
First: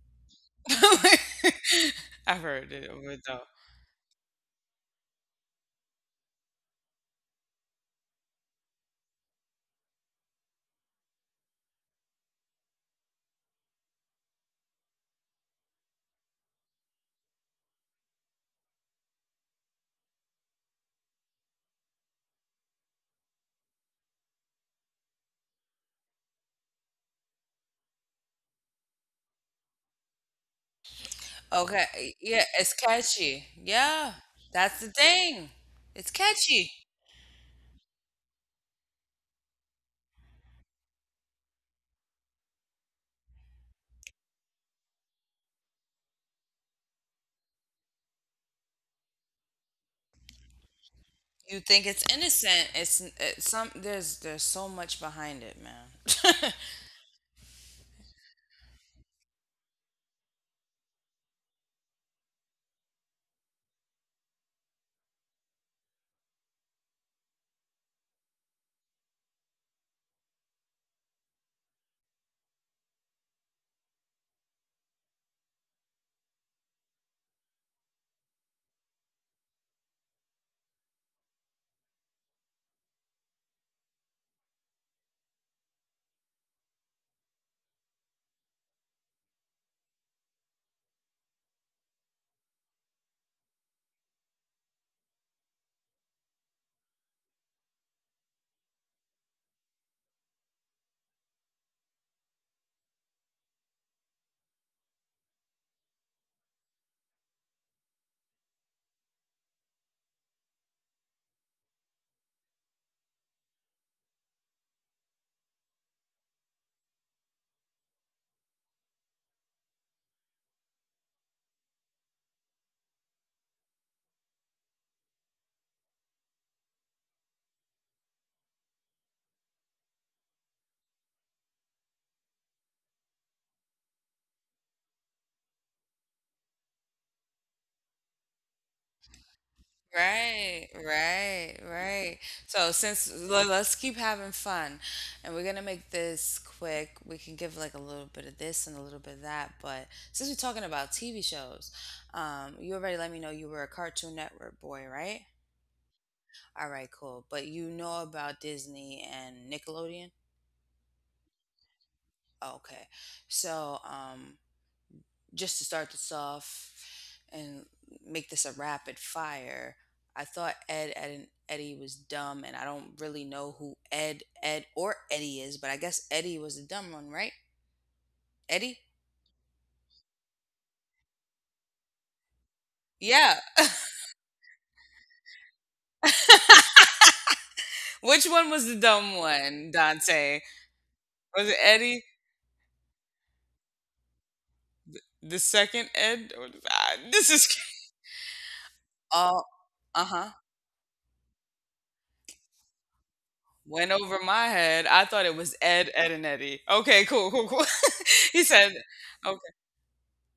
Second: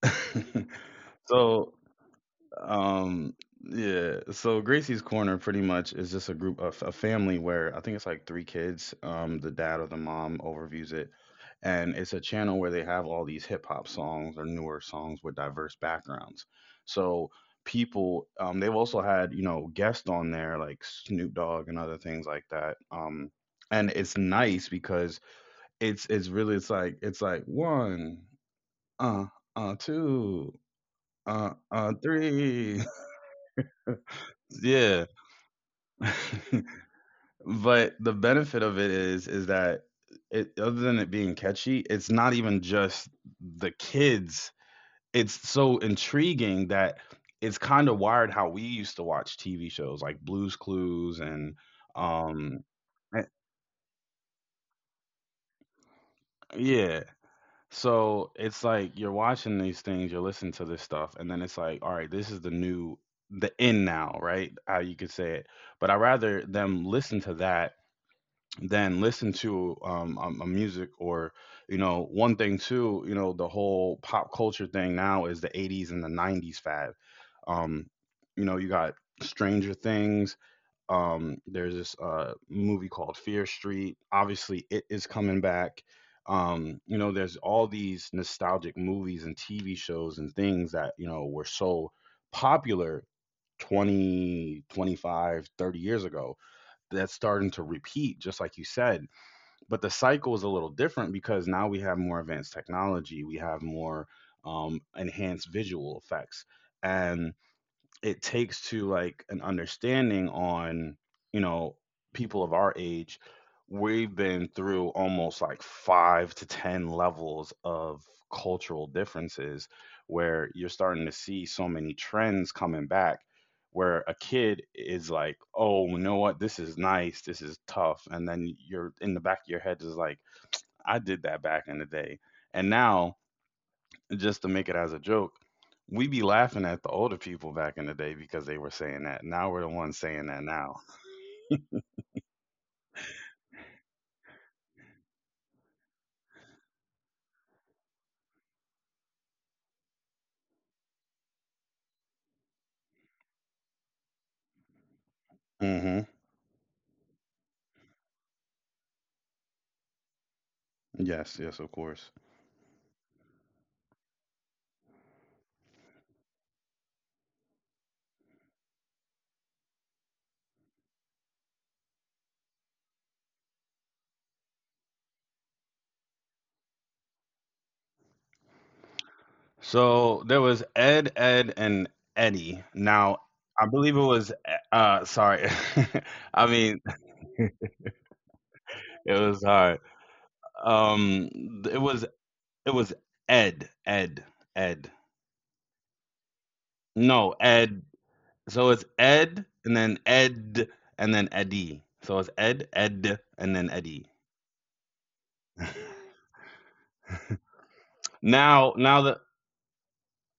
So. I've heard it, but Um, no. yeah. So Gracie's Corner pretty much is just a group of a family where I think it's like three kids. The dad or the mom overviews it, and it's a channel where they have all these hip hop songs or newer songs with diverse backgrounds. So people, they've also had, guests on there like Snoop Dogg and other things like that. And it's nice because it's really it's like one, uh, two, Okay, yeah, it's three. catchy. Yeah, that's the Yeah. thing. It's catchy. But the benefit of it is that, it other than it being catchy, it's not even just the kids. It's so intriguing that it's kind of wired how we used to watch TV shows like Blue's Clues and, You think it's um innocent. It's, eh, it's some, there's so much behind it, man. yeah. So it's like you're watching these things, you're listening to this stuff, and then it's like, all right, this is the in now, right? How you could say it. But I rather them listen to that than listen to, a music. Or, one thing too. The whole pop culture thing now is the 80s and the 90s fad. um you got Stranger Things. There's this, movie called Fear Street. Obviously it is coming back. There's all these nostalgic movies and TV shows and things that, were so popular 20, 25, 30 years ago. That's starting to repeat, just like you said. But the cycle is a little different, because now we have more advanced technology, we have more, enhanced visual effects. And it takes to like an understanding on, you know people of our age. We've been through almost like five to ten levels of cultural differences, where you're starting to see so many trends coming back, where a kid is like, oh, you know what, this is nice, this is tough, and then you're in the back of your head is like, I did that back in the day. And now, just to make it as a joke, we be laughing at the older people back in the day because they were saying that. Now we're the ones saying that Right, now. right, right. So, since let's keep having fun, and we're gonna make this quick. We can give like a little bit of this and a little bit of that. But since we're talking about TV shows, you already let me know you were a Cartoon Network boy, right? Hmm. All right, cool. But you know about Disney and Nickelodeon? Yes, yes, of course. Okay. So, just to start this off and make this a rapid fire, I thought Ed, Ed and Eddie was dumb, and I don't really know who Ed, Ed, or Eddie is, but I guess Eddie was the dumb one, right? Eddie? So there was Ed, Ed, and Eddie. Now Yeah. I believe it was. Sorry, I mean, Which one was the it dumb was one, hard. Dante? Um, Was it it Eddie? was it was Ed, Ed, Ed. The second Ed? Or, this No, is. Ed. So it's Oh, uh huh. Ed, and then Eddie. So it's Ed, Ed, and then Went Eddie. over my head. I thought it was Ed, Ed, and Eddie. Okay, cool, cool, cool. He Now, said, now that okay.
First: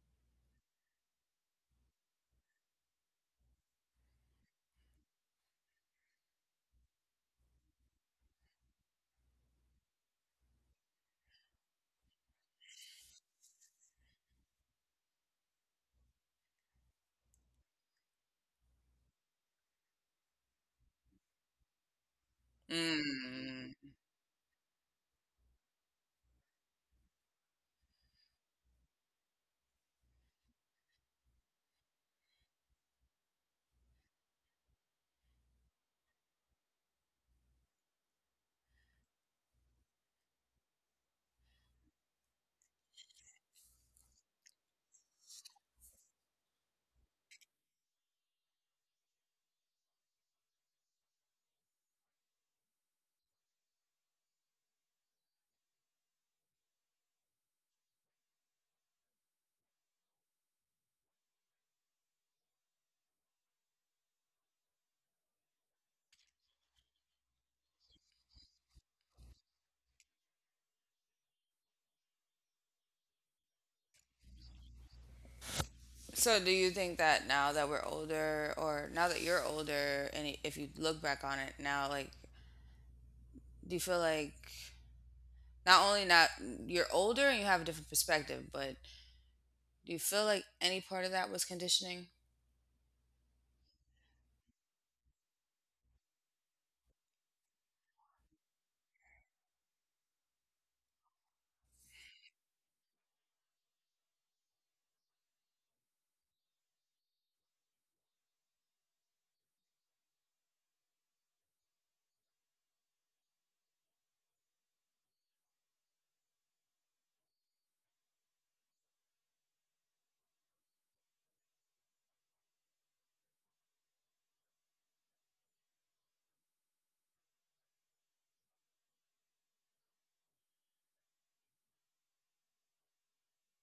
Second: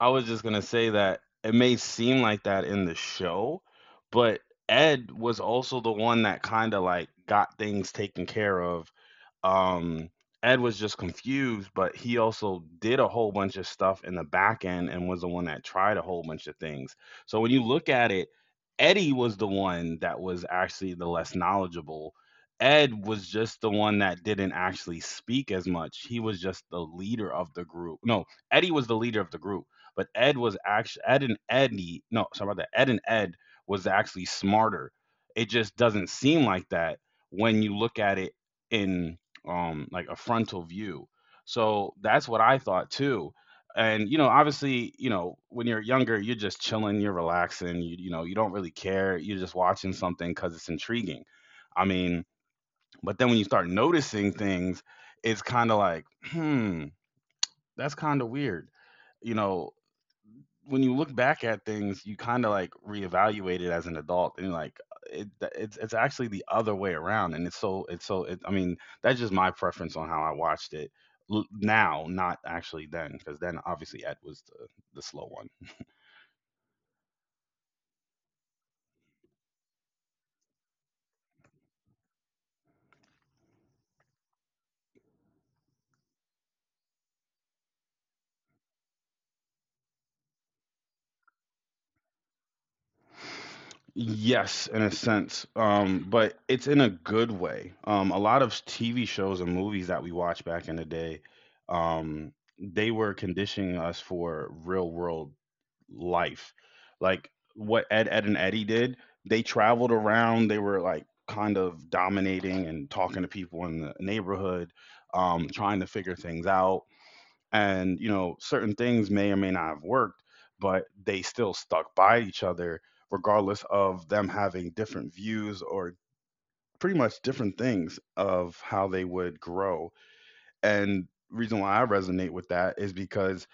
I was just gonna say that it may seem like that in the show, but Ed was also the one that kind of like got things taken care of. um Ed was just confused, but he also did a whole bunch of stuff in the back end and was the one that tried a whole bunch of things. So when you look at it, Eddie was the one that was actually the less knowledgeable. Ed was just the Mm. one that didn't actually speak as much. He was just the leader of the group. No, Eddie was the leader of the group, but Ed was actually Ed and Eddie. No, sorry about that. Ed and Ed was actually smarter. It just doesn't seem like that when you look at it in like a frontal view, so that's what I thought too. And obviously, when you're younger, you're just chilling, you're relaxing, you don't really care, you're just watching something because it's intriguing. I mean, but then when you start noticing things, it's kind of like, hmm, that's kind of weird, you know. When you look back at things, you kind of like reevaluate it as an adult, and like it, it's actually the other way around, and I mean, that's just my preference on how I watched it. Now, not actually then, because then obviously Ed was the slow one. So, do you think that now that we're older, or now that you're older, and if you look back on it now, like, do you feel like, not only, not, you're older and you have a different perspective, but do you feel like any part of that was conditioning? Yes, in a sense, but it's in a good way. A lot of TV shows and movies that we watched back in the day, um, they were conditioning us for real world life. Like what Ed, Ed, and Eddie did, they traveled around. They were like kind of dominating and talking to people in the neighborhood, trying to figure things out. And, you know, certain things may or may not have worked, but they still stuck by each other, regardless of them having different views or pretty much different things of how they would grow. And reason why I resonate with that is because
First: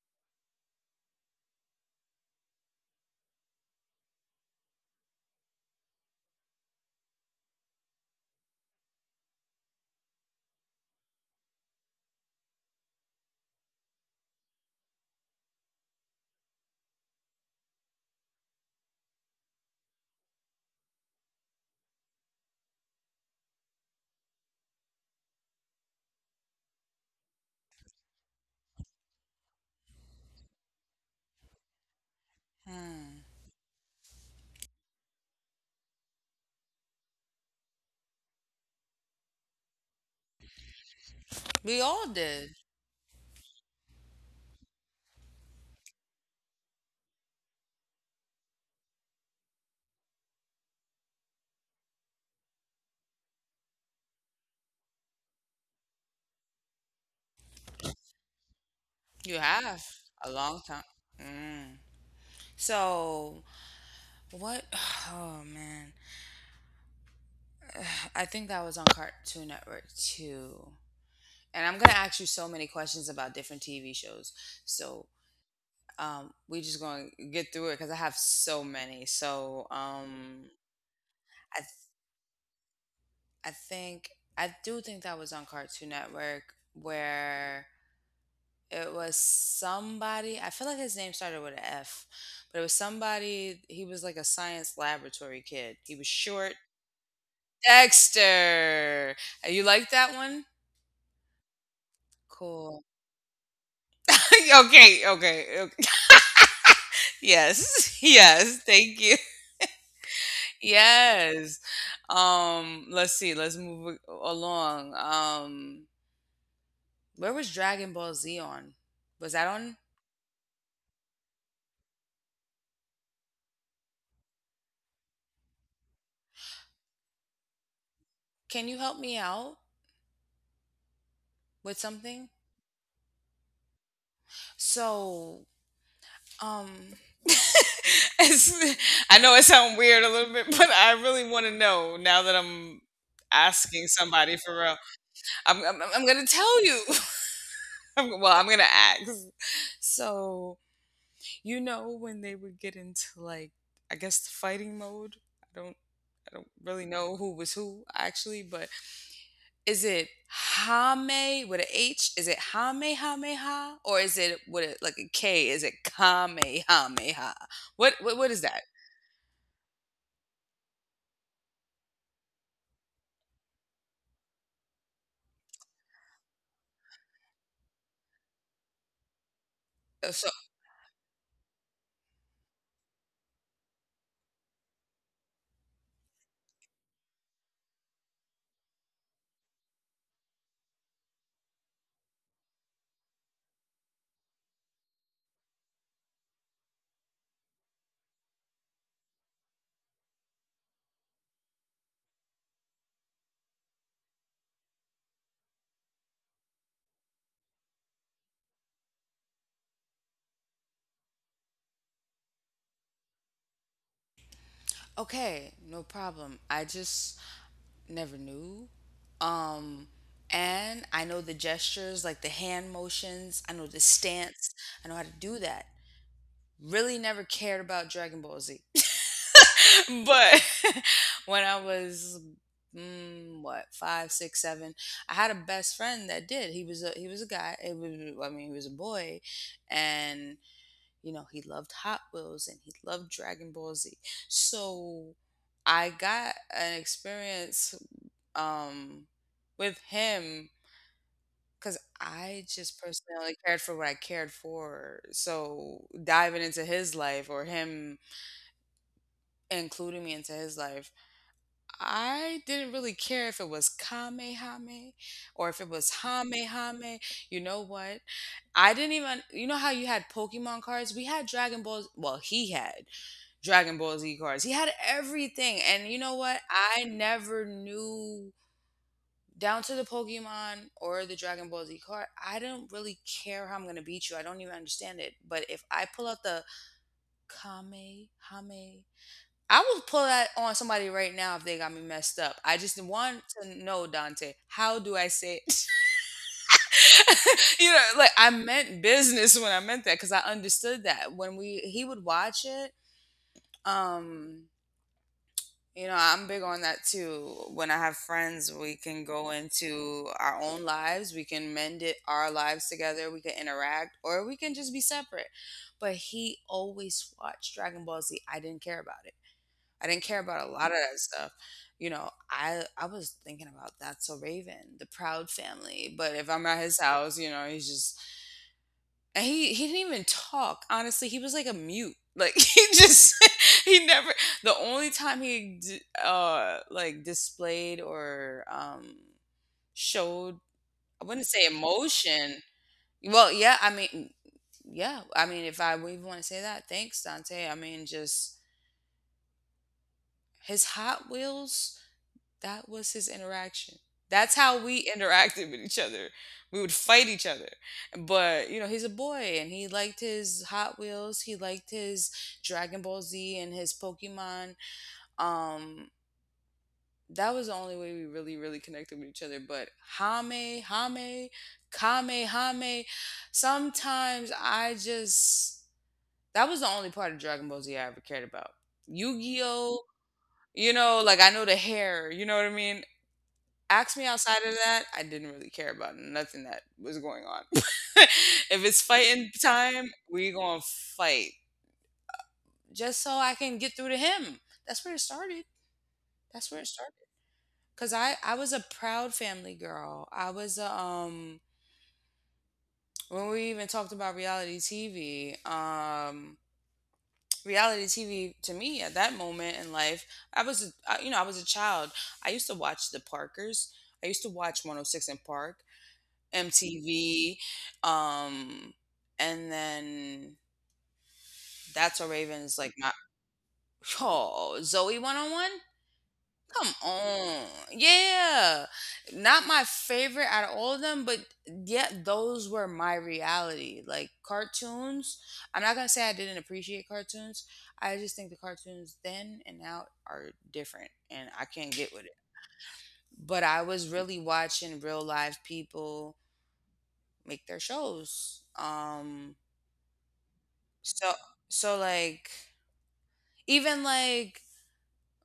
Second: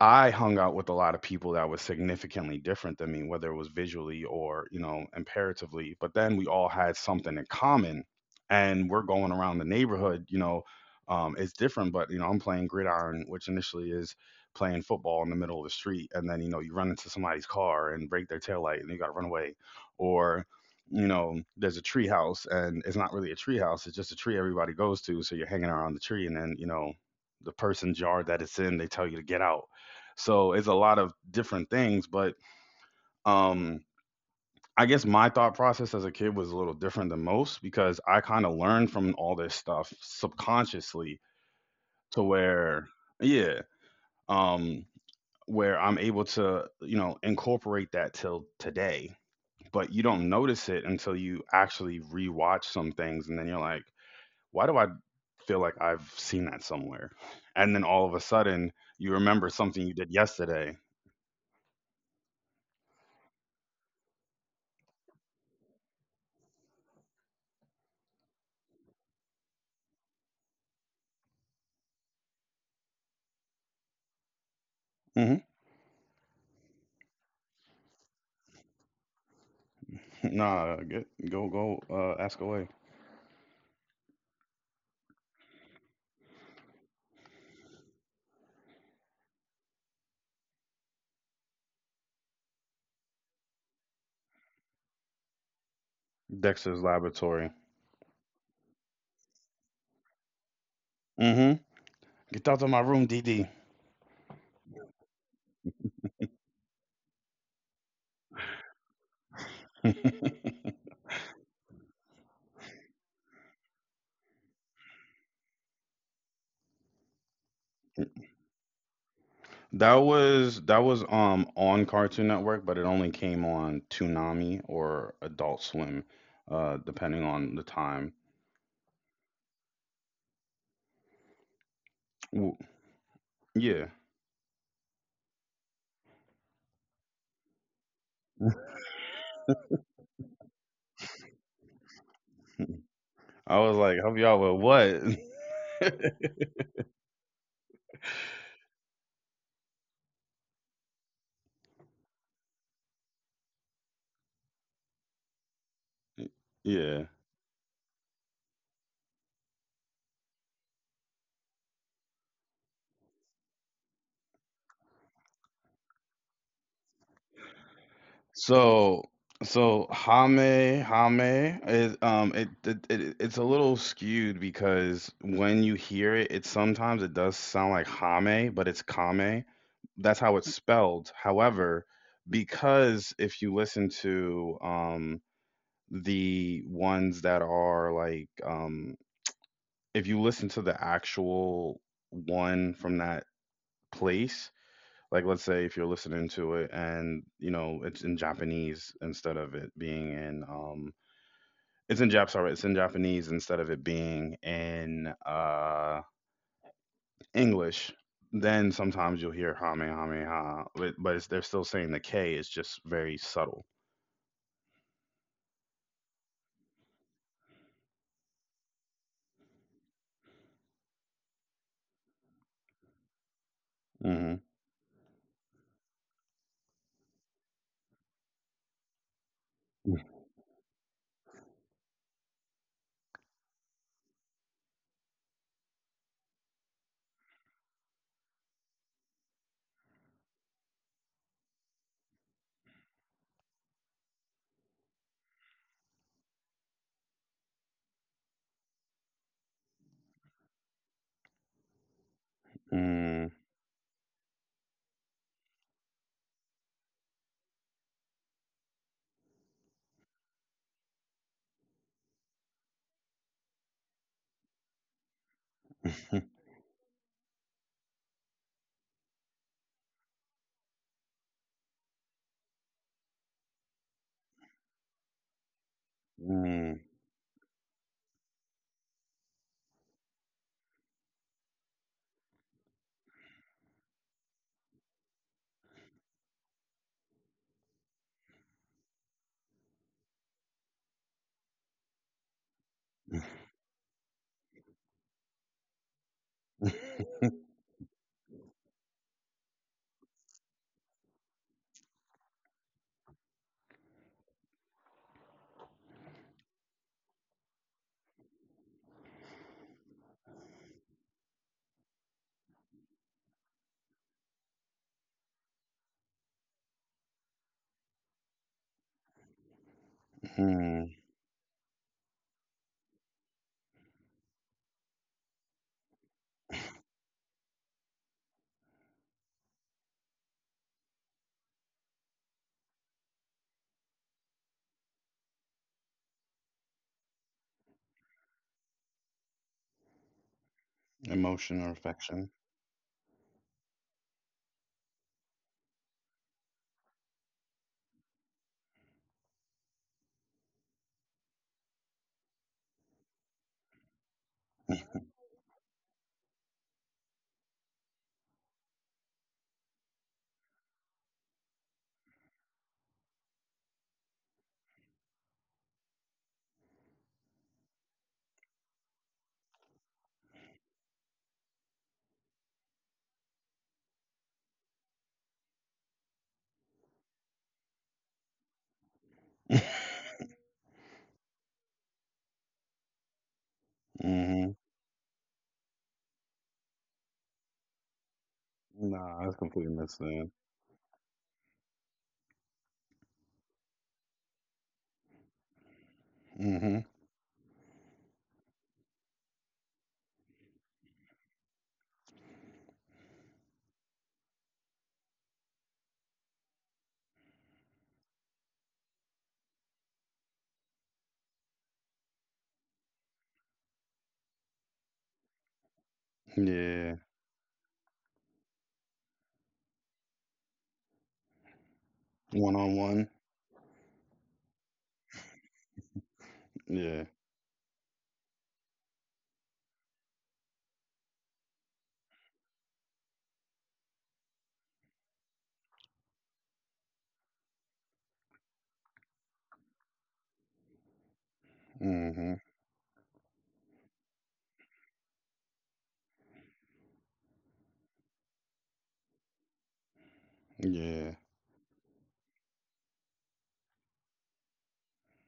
I hung out with a lot of people that was significantly different than me, whether it was visually or, you know, imperatively. But then we all had something in common. And we're going around the neighborhood, you know, it's different, but, you know, I'm playing gridiron, which initially is playing football in the middle of the street. And then, you know, you run into somebody's car and break their taillight and you got to run away. Or, you know, there's a tree house and it's not really a tree house, it's just a tree everybody goes to. So you're hanging around the tree and then, you know, the person's yard that it's in, they tell you to get out. So it's a lot of different things, but Hmm. um I guess my thought process as a kid was a little different than most because I kind of learned from all this stuff subconsciously, We all to did. where yeah, um where I'm able to, you know, incorporate that till today. But you don't notice it until you actually rewatch some things and then you're like, why do I feel like I've seen that somewhere? And then all of a sudden you You remember have something you did a long yesterday. time. Mm. So what? Oh man. I think that was on Cartoon Network too. And I'm gonna ask you so many questions about different TV shows. So Mm-hmm. We just gonna get through it because I have so many. So Nah, get, go I th- go ask away. I think I do think that was on Cartoon Network, where it was somebody. I feel like his name started with an F, but it was somebody. He was like a science laboratory kid. He was short. Dexter's Laboratory. Dexter. You like that one? Mm-hmm. Get out of my Cool. room, D. D. Okay, okay, okay. Yes. Yes. Thank you. Yes. Let's see. Let's move along. Where was Dragon Ball Z on? Was that on? That was on Cartoon Network, but it only came on Toonami or Adult Swim, depending on the time. Can you help me out with something? W- Yeah. So, um, it's, I know it sounds weird a little bit, but I really want to know now that I'm I was asking like, help y'all somebody with for real. what? I'm gonna tell you. Well, I'm gonna ask. So you know when they would get into, like, I guess the fighting mode. I don't really Yeah. know who was who actually, but is it Hame with a H? Is it Hame Hame Ha? Or is it with a, like a K? Is it Kame Hame Ha? What is that? So so Hame Hame is it, it's a little skewed because when you hear it, it sometimes it does sound like Hame, but it's Kame. Uh, That's how So it's spelled. However, because if you listen to the ones that are like if you listen to the actual one from that place, like let's say if you're listening to it and you know it's in Japanese, instead of it being in it's in Japanese instead of it being in English, then sometimes you'll hear Hame Hame Ha, but it's, they're still saying the K is just very subtle. Okay, no problem. I just never knew. Um, and I know the gestures, like the hand motions. I know the Hmm. stance. I know how to do that. Really never cared about Dragon Ball Z. Mm. But when I was, what, five, six, seven, I had a best friend that did. He was a guy. I mean, he was a boy, and you know, he loved Hot Wheels and he loved Dragon Ball Z. So I got an experience, um, with him, because I just personally cared for what I cared for. So diving into his life, or him including me into his life, I didn't really care if it was Kamehame or if it was Hamehame. You know what? I didn't even, you know how you had Pokemon cards? We had Dragon Balls. Well, he had. Dragon Ball Z cards. He had everything. And you know what? Mm. I never knew, down to the Pokemon or the Dragon Ball Z card. I don't really care how I'm going to beat you. I don't even understand it. But if I pull out the Kamehame, I will pull that on somebody right now if they got me messed up. I just want to know, Dante, how do I say it? You know, like I meant business when I meant that, because I understood that, when we he would watch it. Um, You know, I'm big on that too. When I have friends, we can go into our own lives. We can mend it, our lives together. We can interact, or we can just be separate. But he always watched Dragon Ball Z. I didn't care about it. I didn't care about a lot of Mm. that stuff. You know, I was thinking about That's So Raven, the Proud Family. But if I'm at his house, you know, he's just and he didn't even talk. Honestly, he was like a mute. Like, he just he never. The only time he like displayed or showed, I wouldn't say, Emotion or affection. emotion. Well, yeah, I mean, if I would even want to say that, thanks Dante. I mean, just his Hot Wheels. That was his interaction. That's how we interacted with each other. We would fight each other. But, you know, he's a boy and he liked his Hot Wheels, he liked his Dragon Ball Z and his Pokemon. Um that was the only way we really really connected with each other, but Hame, Hame, Kame, Hame, sometimes I just that was the only part of Dragon Ball Z I ever cared about. Yu-Gi-Oh, you know, like I know the hair, you know what I mean? Ask me outside Hmm. of that, I didn't really care about nothing that was going on. If it's Nah, fighting that's completely time, missing. we gonna fight just so I can get through to him. That's where it started. That's where it Hmm. started. Cause I was a proud family girl. When we even talked about reality TV. Reality TV, to me, at that moment in life, I was a, I- you know, I was a child. I used to watch The Parkers. I used to watch 106 and Park. Yeah. MTV, um, and then That's a Raven One is like on my one. oh, Zoe, One On One. Come Yeah. on, yeah, not my favorite out of all of them, but yet, those were my reality. Like cartoons, I'm not gonna say I didn't appreciate cartoons. I just think the cartoons then and now are different, and I can't get with it. Hmm. But I was really watching real live people make their shows. Yeah. So so like even like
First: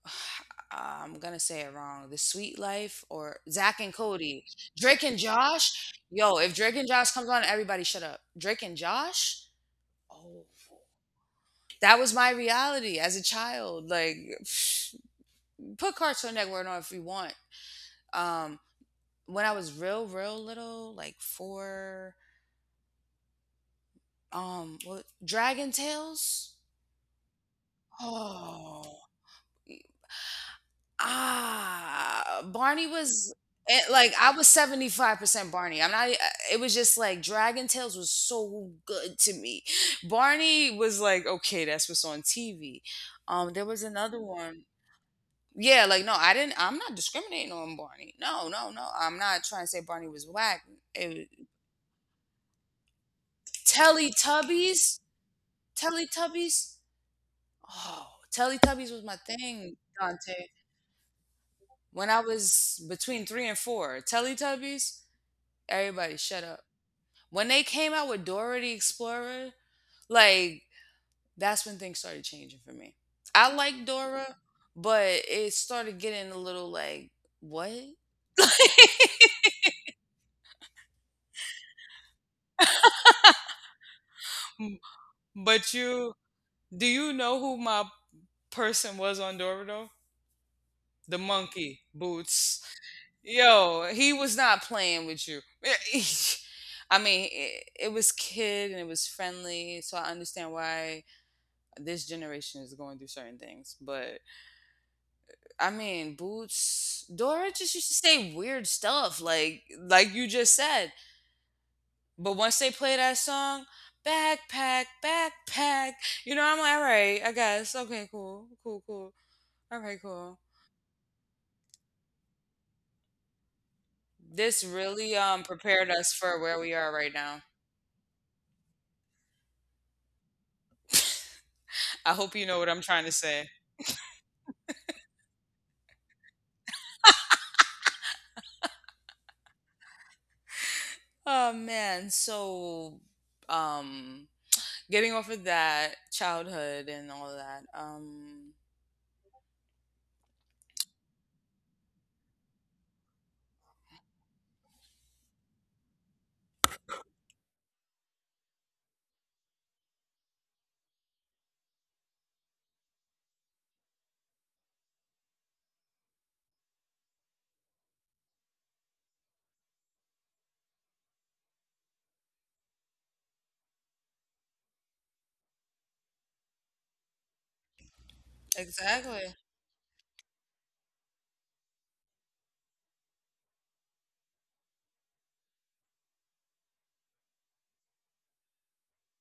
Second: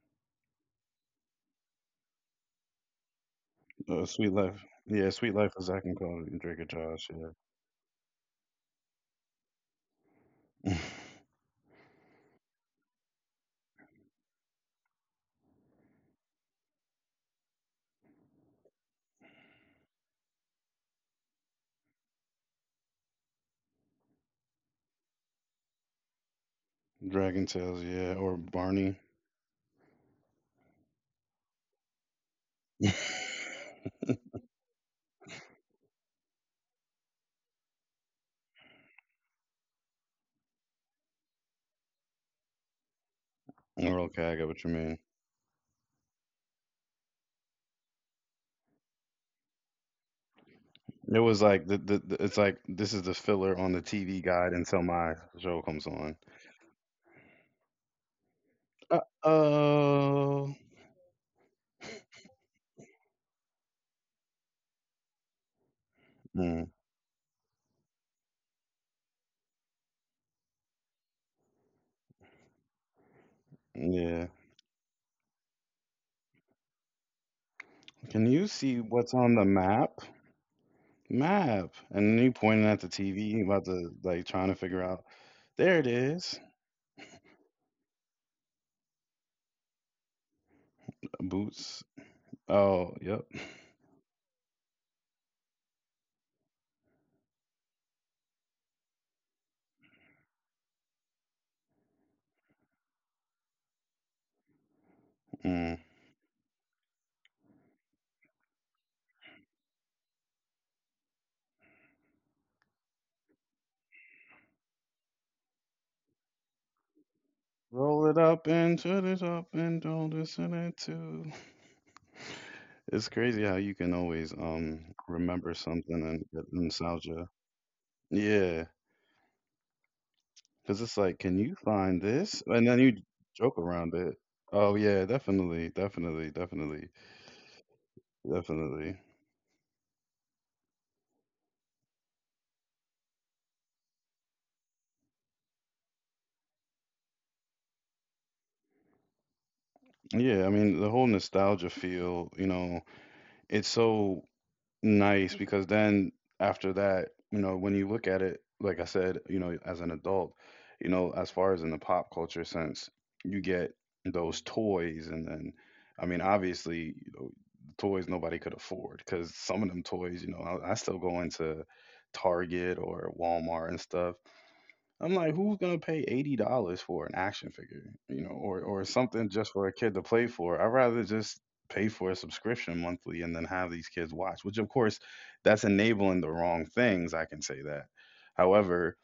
I'm gonna say it wrong. The Sweet Life or Zach and Sweet Cody, Life. Drake Yeah, and Sweet Life, as I Josh. can call Yo, it, if Drake and Drake and Josh. Josh comes on, everybody shut up. Drake and Josh. Oh, Yeah. that was my reality as a child. Like, put Cartoon Network on if you want. Um, when I was real, real little, like four. Dragon Tales. Dragon Tales. Yeah, or Barney. Oh. Ah, Barney was it, like I was 75% Barney. I'm not eh, it was just like Dragon Tales was so good to me. Barney was like, okay, that's what's on TV. There was Or another okay, I get what one. you mean. Yeah, like no, I'm not discriminating on Barney. No, no, no. I'm not trying to say Barney was whack. It It, was like the, it's like this is the filler on the TV guide until Teletubbies, my show comes on. Teletubbies. Oh, Teletubbies Uh was my thing, Dante. oh. When I was between 3 and 4, Teletubbies. Everybody shut up. Mm, When they came out with Dora the Explorer, like that's when things started changing for me. I like yeah. Dora, but it started getting a little like, what? Can you see what's on the map? Map. And you pointing at the TV about to like trying to figure out. but There it you is. Do you know who my person was on Dora though? The monkey Boots. Boots. Oh, yep. Yo, he was not playing with you. I mean, it was kid and it was friendly, so I understand why this generation is going through certain things. But I Mm. mean, Boots, Dora just used to say weird stuff, like you just said. But once they play that song, backpack, backpack, you know, I'm like, all right, I guess, okay, Roll it cool, up cool, and cool, shut it up all and right, don't cool. listen it to. It's crazy how you can always This really remember prepared us something for and where get we are right nostalgia. now. Yeah, because it's like, can you I find hope you know this? what I'm And then trying you to say. joke around it. Oh yeah, definitely, definitely, definitely, definitely. Oh man, so um, getting off of that childhood and all that. Yeah, I mean the whole nostalgia feel. You know, it's so nice, because then after that, you know, when you look at it, like I said, you know, as an adult, you know, as far as in the pop culture sense, you get those toys, and then, I mean, obviously, you know, toys nobody could afford, because some of them toys, you know, I still go into Target or Walmart and stuff, I'm like, who's gonna pay $80 for an action figure, you know, or Exactly. something just for a kid to play for? I'd rather just pay for a subscription monthly and then have these kids watch. Which, of course, that's enabling the wrong things. I can say that. However,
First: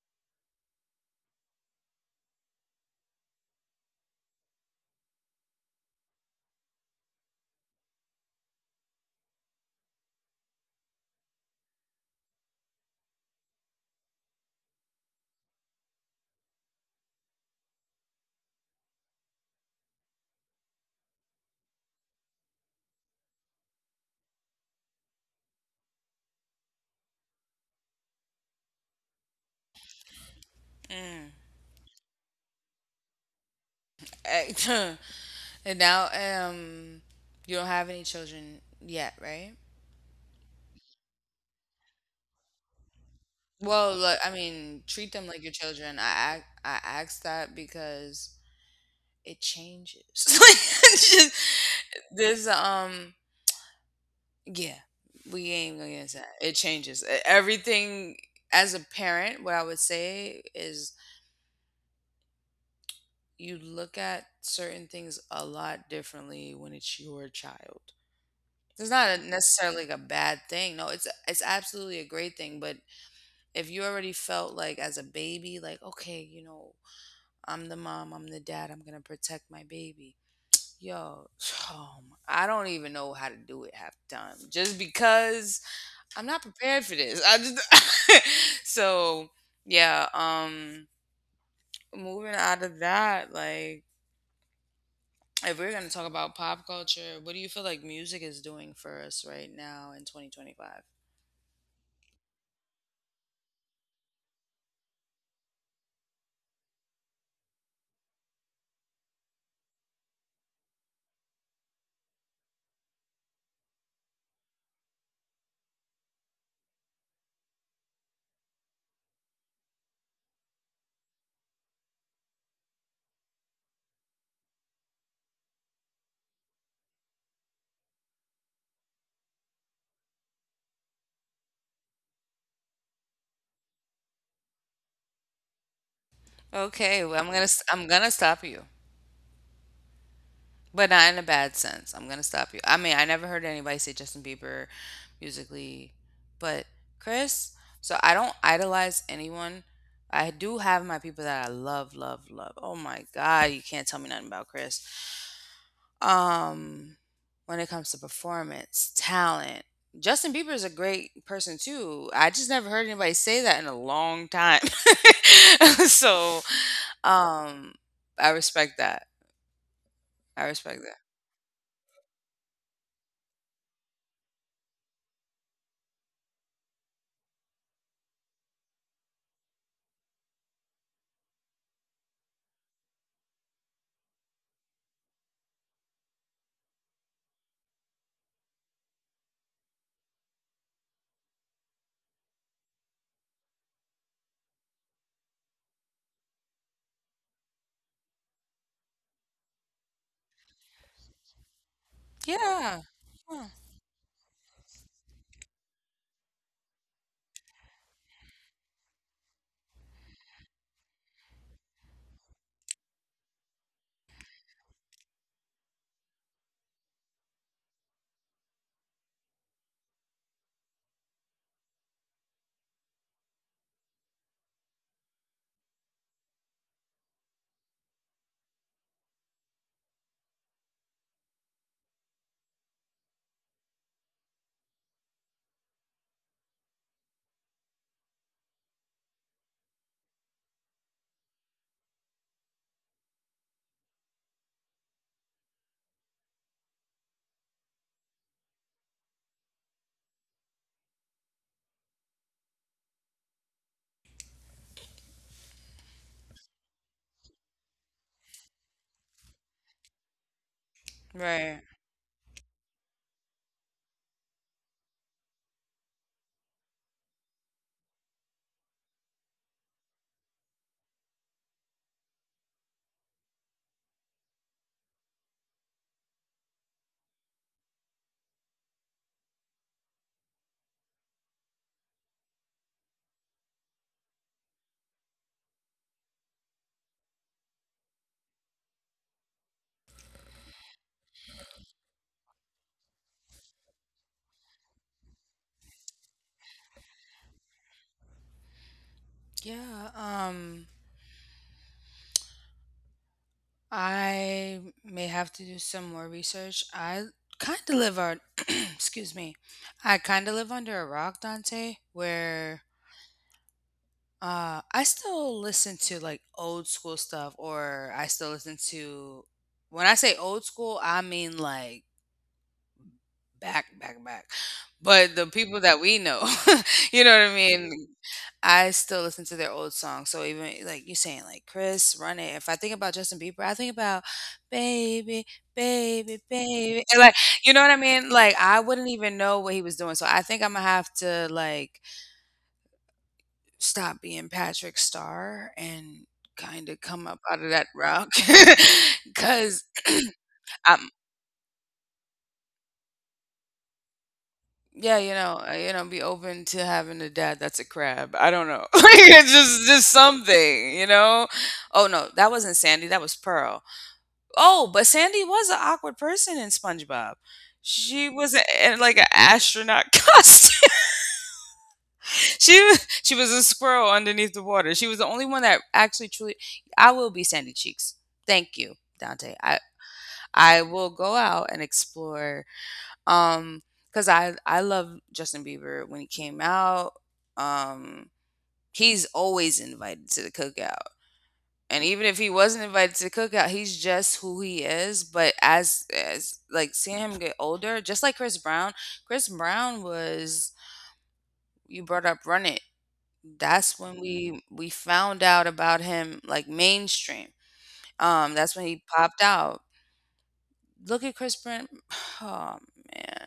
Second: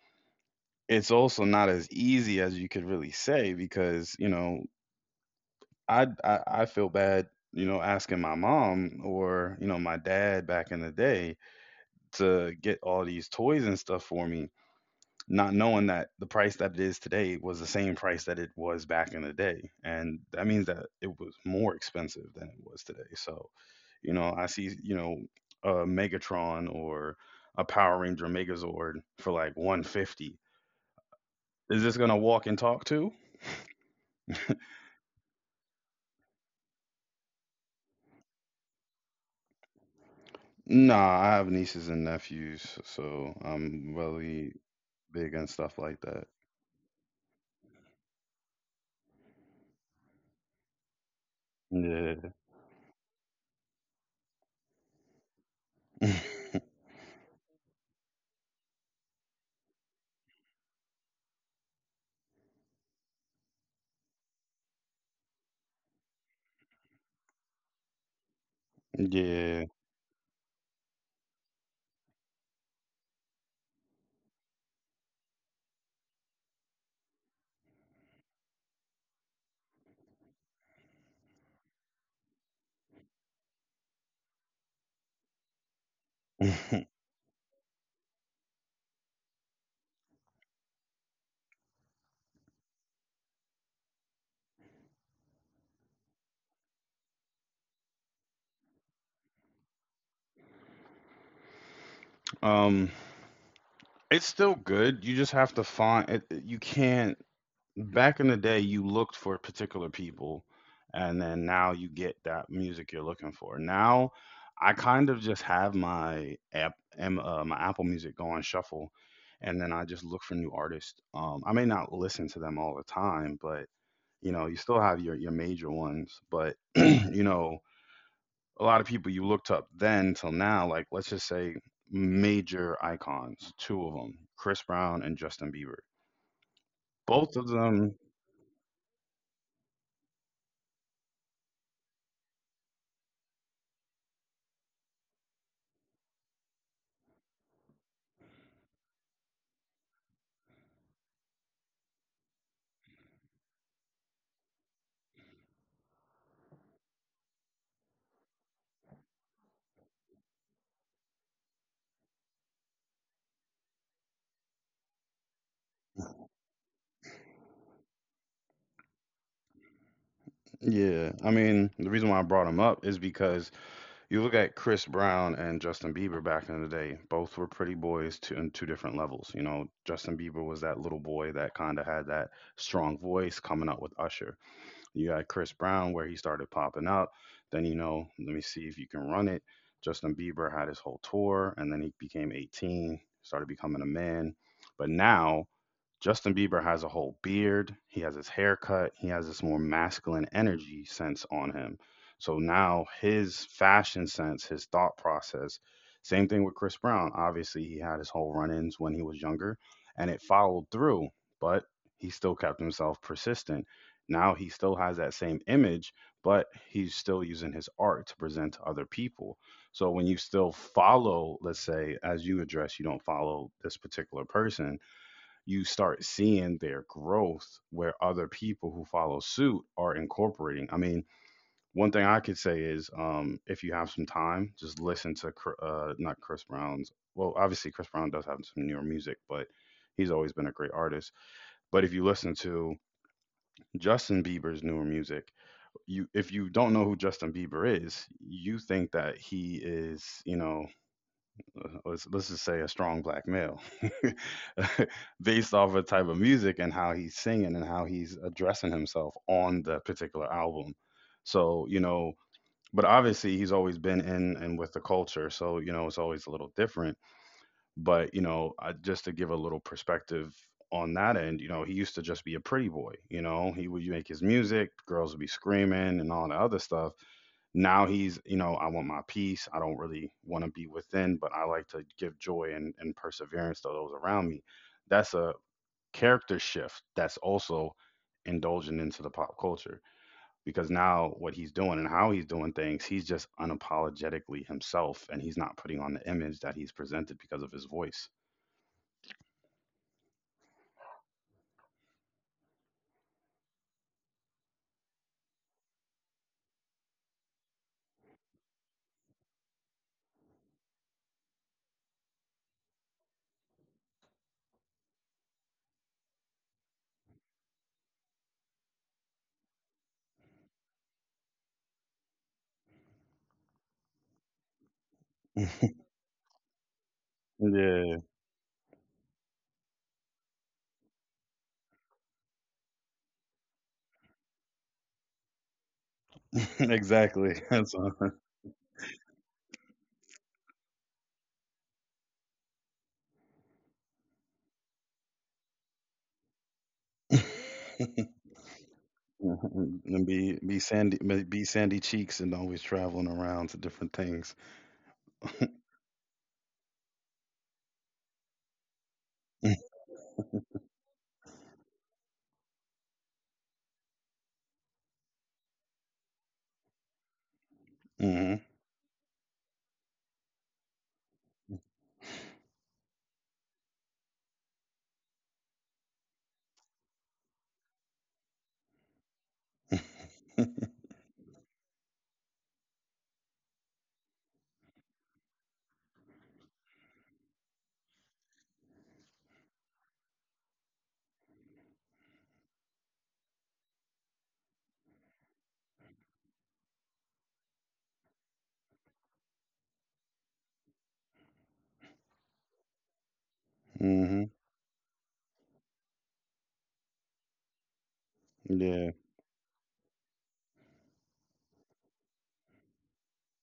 it's also not as easy as you could really say because, you know, I feel bad, you know, asking my mom or, you know, my dad back in the day to get all these toys and stuff for me, not knowing that the price that it is today was the same price that it was back in the day, and that means that it was more expensive than it was today. So, you know, I see, you know, a Megatron or a Power Ranger Megazord for like 150. Mm. Is this gonna walk and talk to? And now, you don't have any children yet, right? Nah, I have nieces and nephews, so I'm Well, look, I really mean, treat big them on like your stuff like children. that. I asked that because it changes. It's just- Yeah. this yeah, we ain't gonna get into that. It changes. E- Everything as a parent, what I would say is you look at certain things a lot differently when it's your child. It's not a Yeah. necessarily like a bad thing. No, it's absolutely a great thing. But if you already felt like as a baby, like okay, you know, I'm the mom, I'm the dad, I'm gonna protect my baby. Yo, oh my- I don't even know how to do it half the time, just because I'm not prepared for this. I just so yeah. Moving out of that, like if we're gonna talk about pop culture, what do you feel like music is doing for us right now in 2025? um it's still good, you just have to find it. You can't, back in the day you looked for particular people, and then now you get that music you're looking for. Now I kind of just have my app, my Apple Music go on shuffle, and then I just look for new artists. I may not listen to them all the time, but, you know, you still have your major ones, but you know, a lot of people you looked up then till now, like let's just say major icons, two of them: Chris Brown and Justin Bieber. Okay, well, Both of them. I'm gonna stop you, but not in a bad sense. I'm gonna stop you. I mean, I never heard anybody say Justin Bieber musically, but Chris. So I don't idolize anyone. I do have my people that I love, love, love. Oh my God, you can't tell me nothing about Chris. Um, when it comes to performance, talent, Justin Bieber is a great person too. I just never heard anybody say that in a long time. So, um, I respect that. I respect Yeah, that. I mean, the reason why I brought him up is because you look at Chris Brown and Justin Bieber back in the day. Both were pretty boys to, in two different levels. You know, Justin Bieber was that little boy that kind of had that strong voice coming up with Usher. You got Chris Brown where he started popping up. Then, you know, let me see if you can run it. Justin Bieber had his whole tour and then he became 18, started becoming a man. But now, Justin Bieber has a whole beard. He has his haircut. He has this more masculine energy sense on him. So now Yeah. his Huh. fashion sense, his thought process, same thing with Chris Brown. Obviously, he had his whole run ins when he was younger and it followed through, but he still kept himself persistent. Now he still has that same image, but he's still using his art to present to other people. So when you still follow, let's say, as you address, you don't follow this particular person, you start seeing their growth where other people who follow suit are incorporating. I mean, one thing I could say is, if you have some time, just listen to not Chris Brown's. Well, obviously Chris Brown does have some newer music, but he's always been a great artist. But if you listen to Justin Bieber's newer music, you, if you don't know who Justin Bieber is, you think that he is, you know, let's just say a strong black male based off of type of music and how he's singing and how he's addressing himself on the particular album. So, you Right. know, but obviously he's always been in and with the culture, so you know it's always a little different. But, you know, I, just to give a little perspective on that end, you know, he used to just be a pretty boy, you know, he would make his music, girls would be screaming and all the other stuff. Now he's, you know, I want my peace, I don't really want to be within, but I like to give joy and perseverance to those around me. That's a character shift that's also indulging into the pop culture, because now what he's doing and how he's doing things, he's just unapologetically himself, and he's not putting on the image that he's presented because of his voice. Yeah, I may have to do some more research. I kind of live on, excuse me, I kind of live under a rock, Dante, where I still listen to like old school stuff, or I still listen to, when I say old school, I mean like back, back, back. But the people that we know, you know what I Yeah. mean? I still listen to their old songs. So even like you saying, like Chris, Run It. If I think about Justin Bieber, I think about Baby, Baby, Baby. And Exactly, like, you that's know what all. I mean? Like, I wouldn't even know what he was doing. So I think I'm gonna have to like stop being Patrick Starr and kind of come up out of that And rock because be be sandy be Sandy Cheeks, and always traveling around to different things. yeah, Hmm. You know, be open to having a dad that's a crab. I don't know. Like, it's just something, you know. Oh no, that wasn't Sandy, that was Pearl. Oh, but Sandy was an awkward person in SpongeBob. She Hmm. was in like an astronaut costume. She was a squirrel underneath the water. She was the only one that actually truly I will be Sandy Cheeks. Thank you, Dante. I will go out and explore um, cause I love Justin Bieber when he came out. Um, he's always invited to the cookout. And even if he wasn't invited to the cookout, he's just who he is, but as like seeing him get older, just like Chris Brown, Chris Brown was you brought up Run It. That's when we found out about him like mainstream. That's when Yeah. he popped out. Look at Chris Brown. Oh man.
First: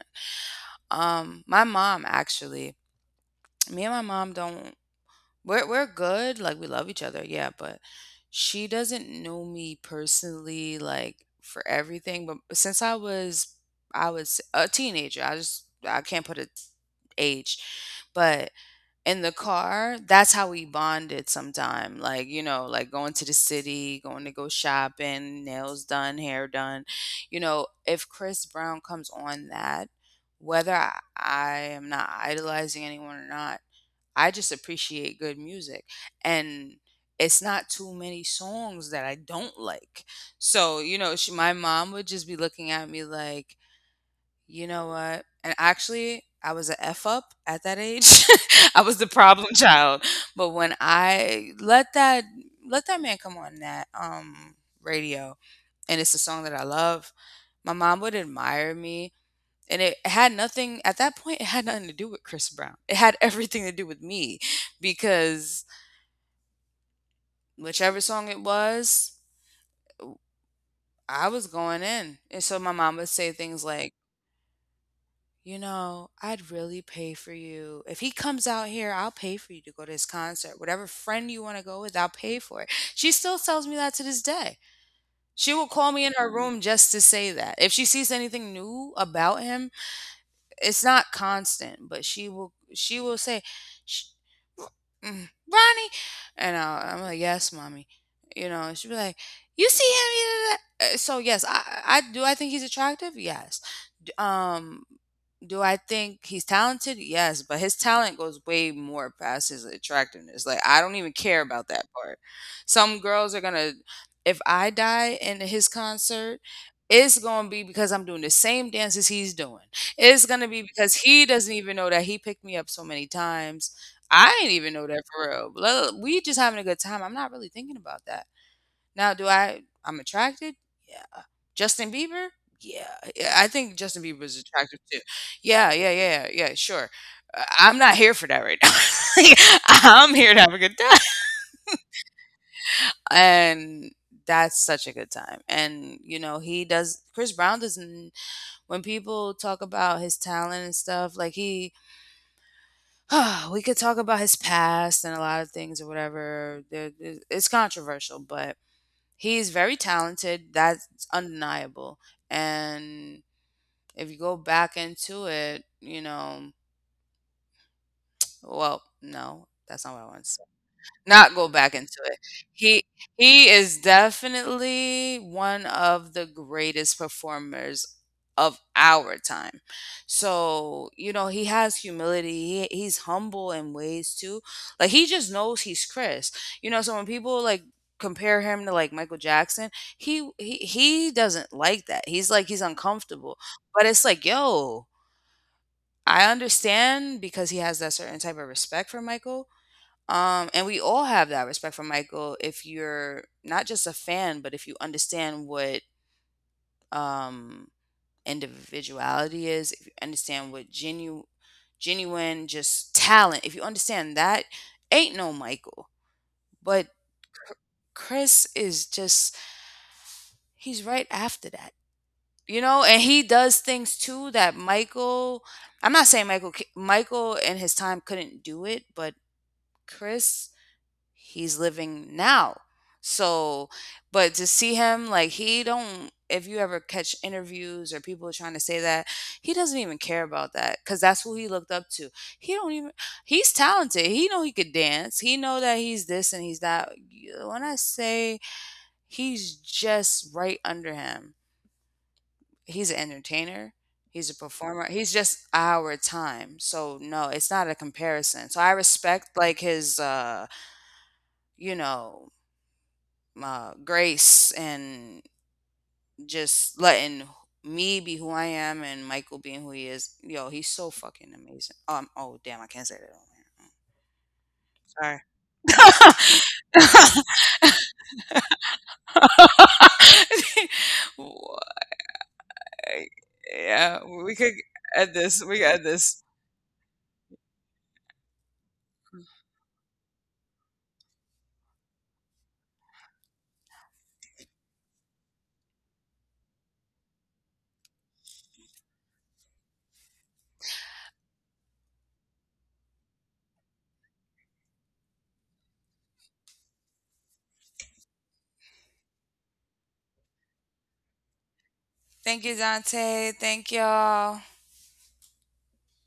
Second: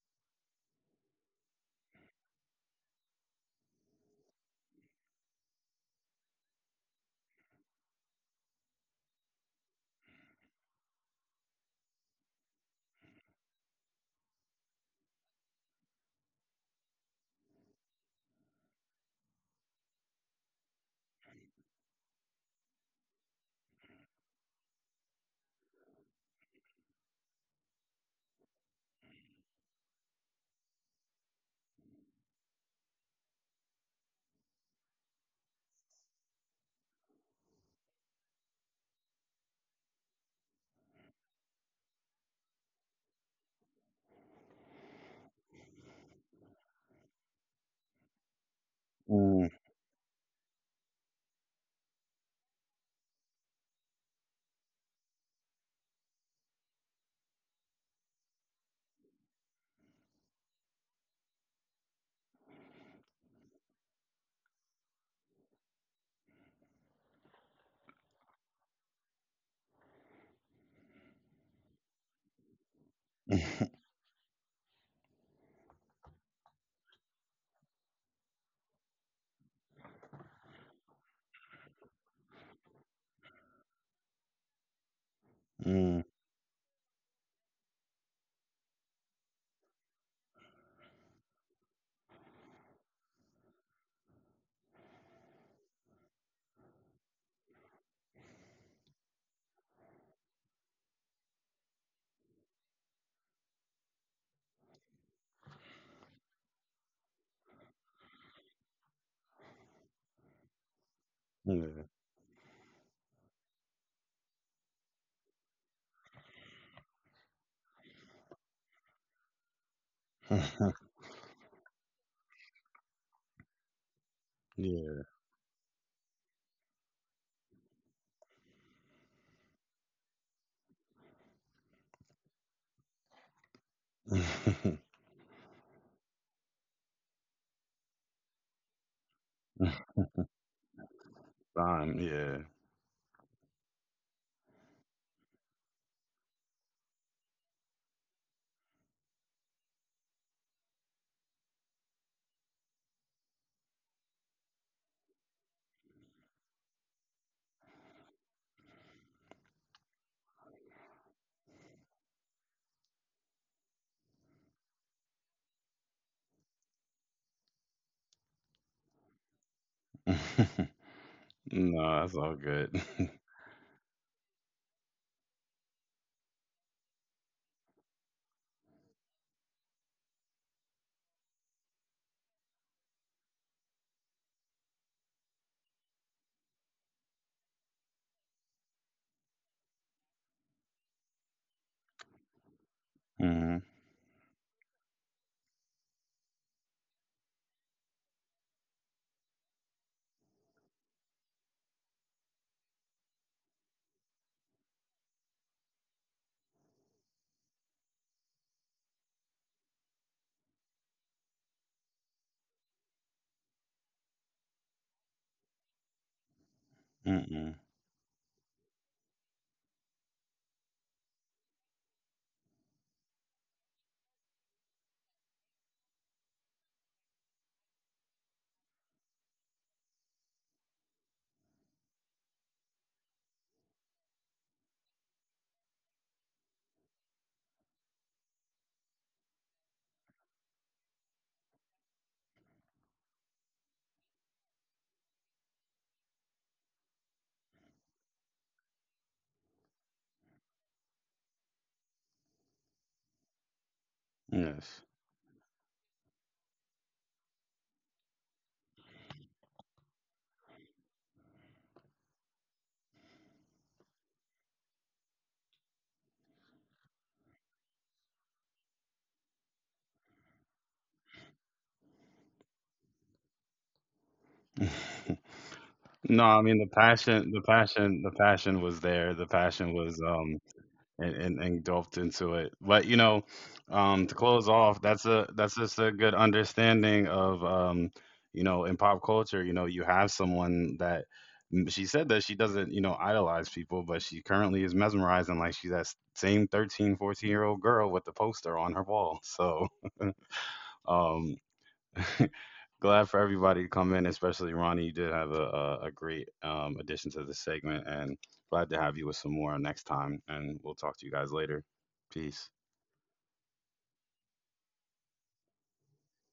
My mom actually Me and my mom don't we're good, like we love each other, yeah, but she doesn't know me personally like for everything, but since I was a teenager, I just I can't put a age. But in the car, that's how we bonded sometime. Like, you know, like going to the city, going to go shopping, nails done, hair done. You know, if Chris Brown comes on that, whether I am not idolizing anyone or not, I just appreciate good music. And it's not too many songs that I don't like. So, you know, my mom would just be looking at me like, you know what? And actually, I was a F up at that age. I was the Mm. problem child. But when I let that man come on that radio and it's a song that I love, my mom would admire me and it had nothing at that point, it had nothing to do with Chris Brown. It had everything to do with me because whichever song it was, I was going in. And so my mom would say things like, you know, I'd really pay for you. If he comes out here, I'll pay for you to go to his concert. Whatever friend you want to go with, I'll pay for it. She still tells me that to this day. She will call Mm. me in her room just to say that. If she sees anything new about him, it's not constant, but she will say, "Sh- mm, Ronnie." And I'm like, yes, mommy. You know, she'd be like, you see him? Yeah, yeah, yeah. So yes, I do. I think he's attractive. Yes. D- Um, do I think he's talented? Yes, but his talent goes way more past his attractiveness. Like I don't even care about Yeah. that part. Some girls are gonna, if I die in his concert, it's gonna be because I'm doing the same dances he's doing. It's gonna be because he doesn't even know that he picked me up so many times I didn't even know Yeah. that for real. We just having a good time. I'm not really thinking about that. Now, do I? I'm attracted. Yeah. Justin Bieber. Yeah. Yeah. I think Justin Bieber is attractive too. Yeah. Yeah. Yeah. Yeah. Sure. I'm not here for that right now. Like, I'm here to have a good time, Fine. Yeah. and that's such a good time. And you know, he does. Chris Brown doesn't. When people talk about his talent and stuff, like he we could talk about his past and a lot of things or whatever. It's controversial, but he's very talented. That's undeniable. And if you go back into it, you know, well, no, that's not what I want to not go back No, into that's it. all good. He he is definitely one of the greatest performers of our time. So, you know, he has humility. He's humble in ways too. Like he just knows he's Chris. You know, so when people like compare him to like Michael Jackson, he doesn't like that. He's like he's uncomfortable. Hmm. But it's like, yo, I understand because he has that certain type of respect for Michael and we all have that respect for Michael if you're not just a fan, but if you understand what um, individuality is, if you understand what genuine just talent, if you understand that, ain't no Michael. But Chr- Mm-mm. Chris is just, he's right after that. You know, and he does things too that Michael, I'm not saying Michael, Michael in his time couldn't do it, but Chris he's living now. So, but to see him like he don't if you ever catch interviews or people trying to say that he doesn't even care about that cuz that's who he looked up to. He don't even He's talented. He know he could dance. He know that he's this and he's that. When I say he's just right under him. He's an entertainer. He's a Yes. performer. He's just our time. So no, it's not a comparison. So I respect like his you know grace and just letting me be who I am and Michael being who he is. Yo, he's so fucking amazing. Oh damn, I can't say that on here. No, I mean the Sorry. passion. The passion. The passion was there. The passion was. And, and, Why- and delved into it. But you know, yeah, to we close could off, that's add a this. that's We could just add a good this. understanding of, you know, in pop culture, you know, you have someone that, she said that she doesn't, you know, idolize people, but she currently is mesmerizing, like she's that same 13, 14 year old girl with the poster on her wall. So, um, glad for everybody to come in, especially Ronnie. You did have a great addition to this segment, and glad to have you with some more next time. And we'll talk to you guys later. Thank Peace. you, Dante. Thank y'all.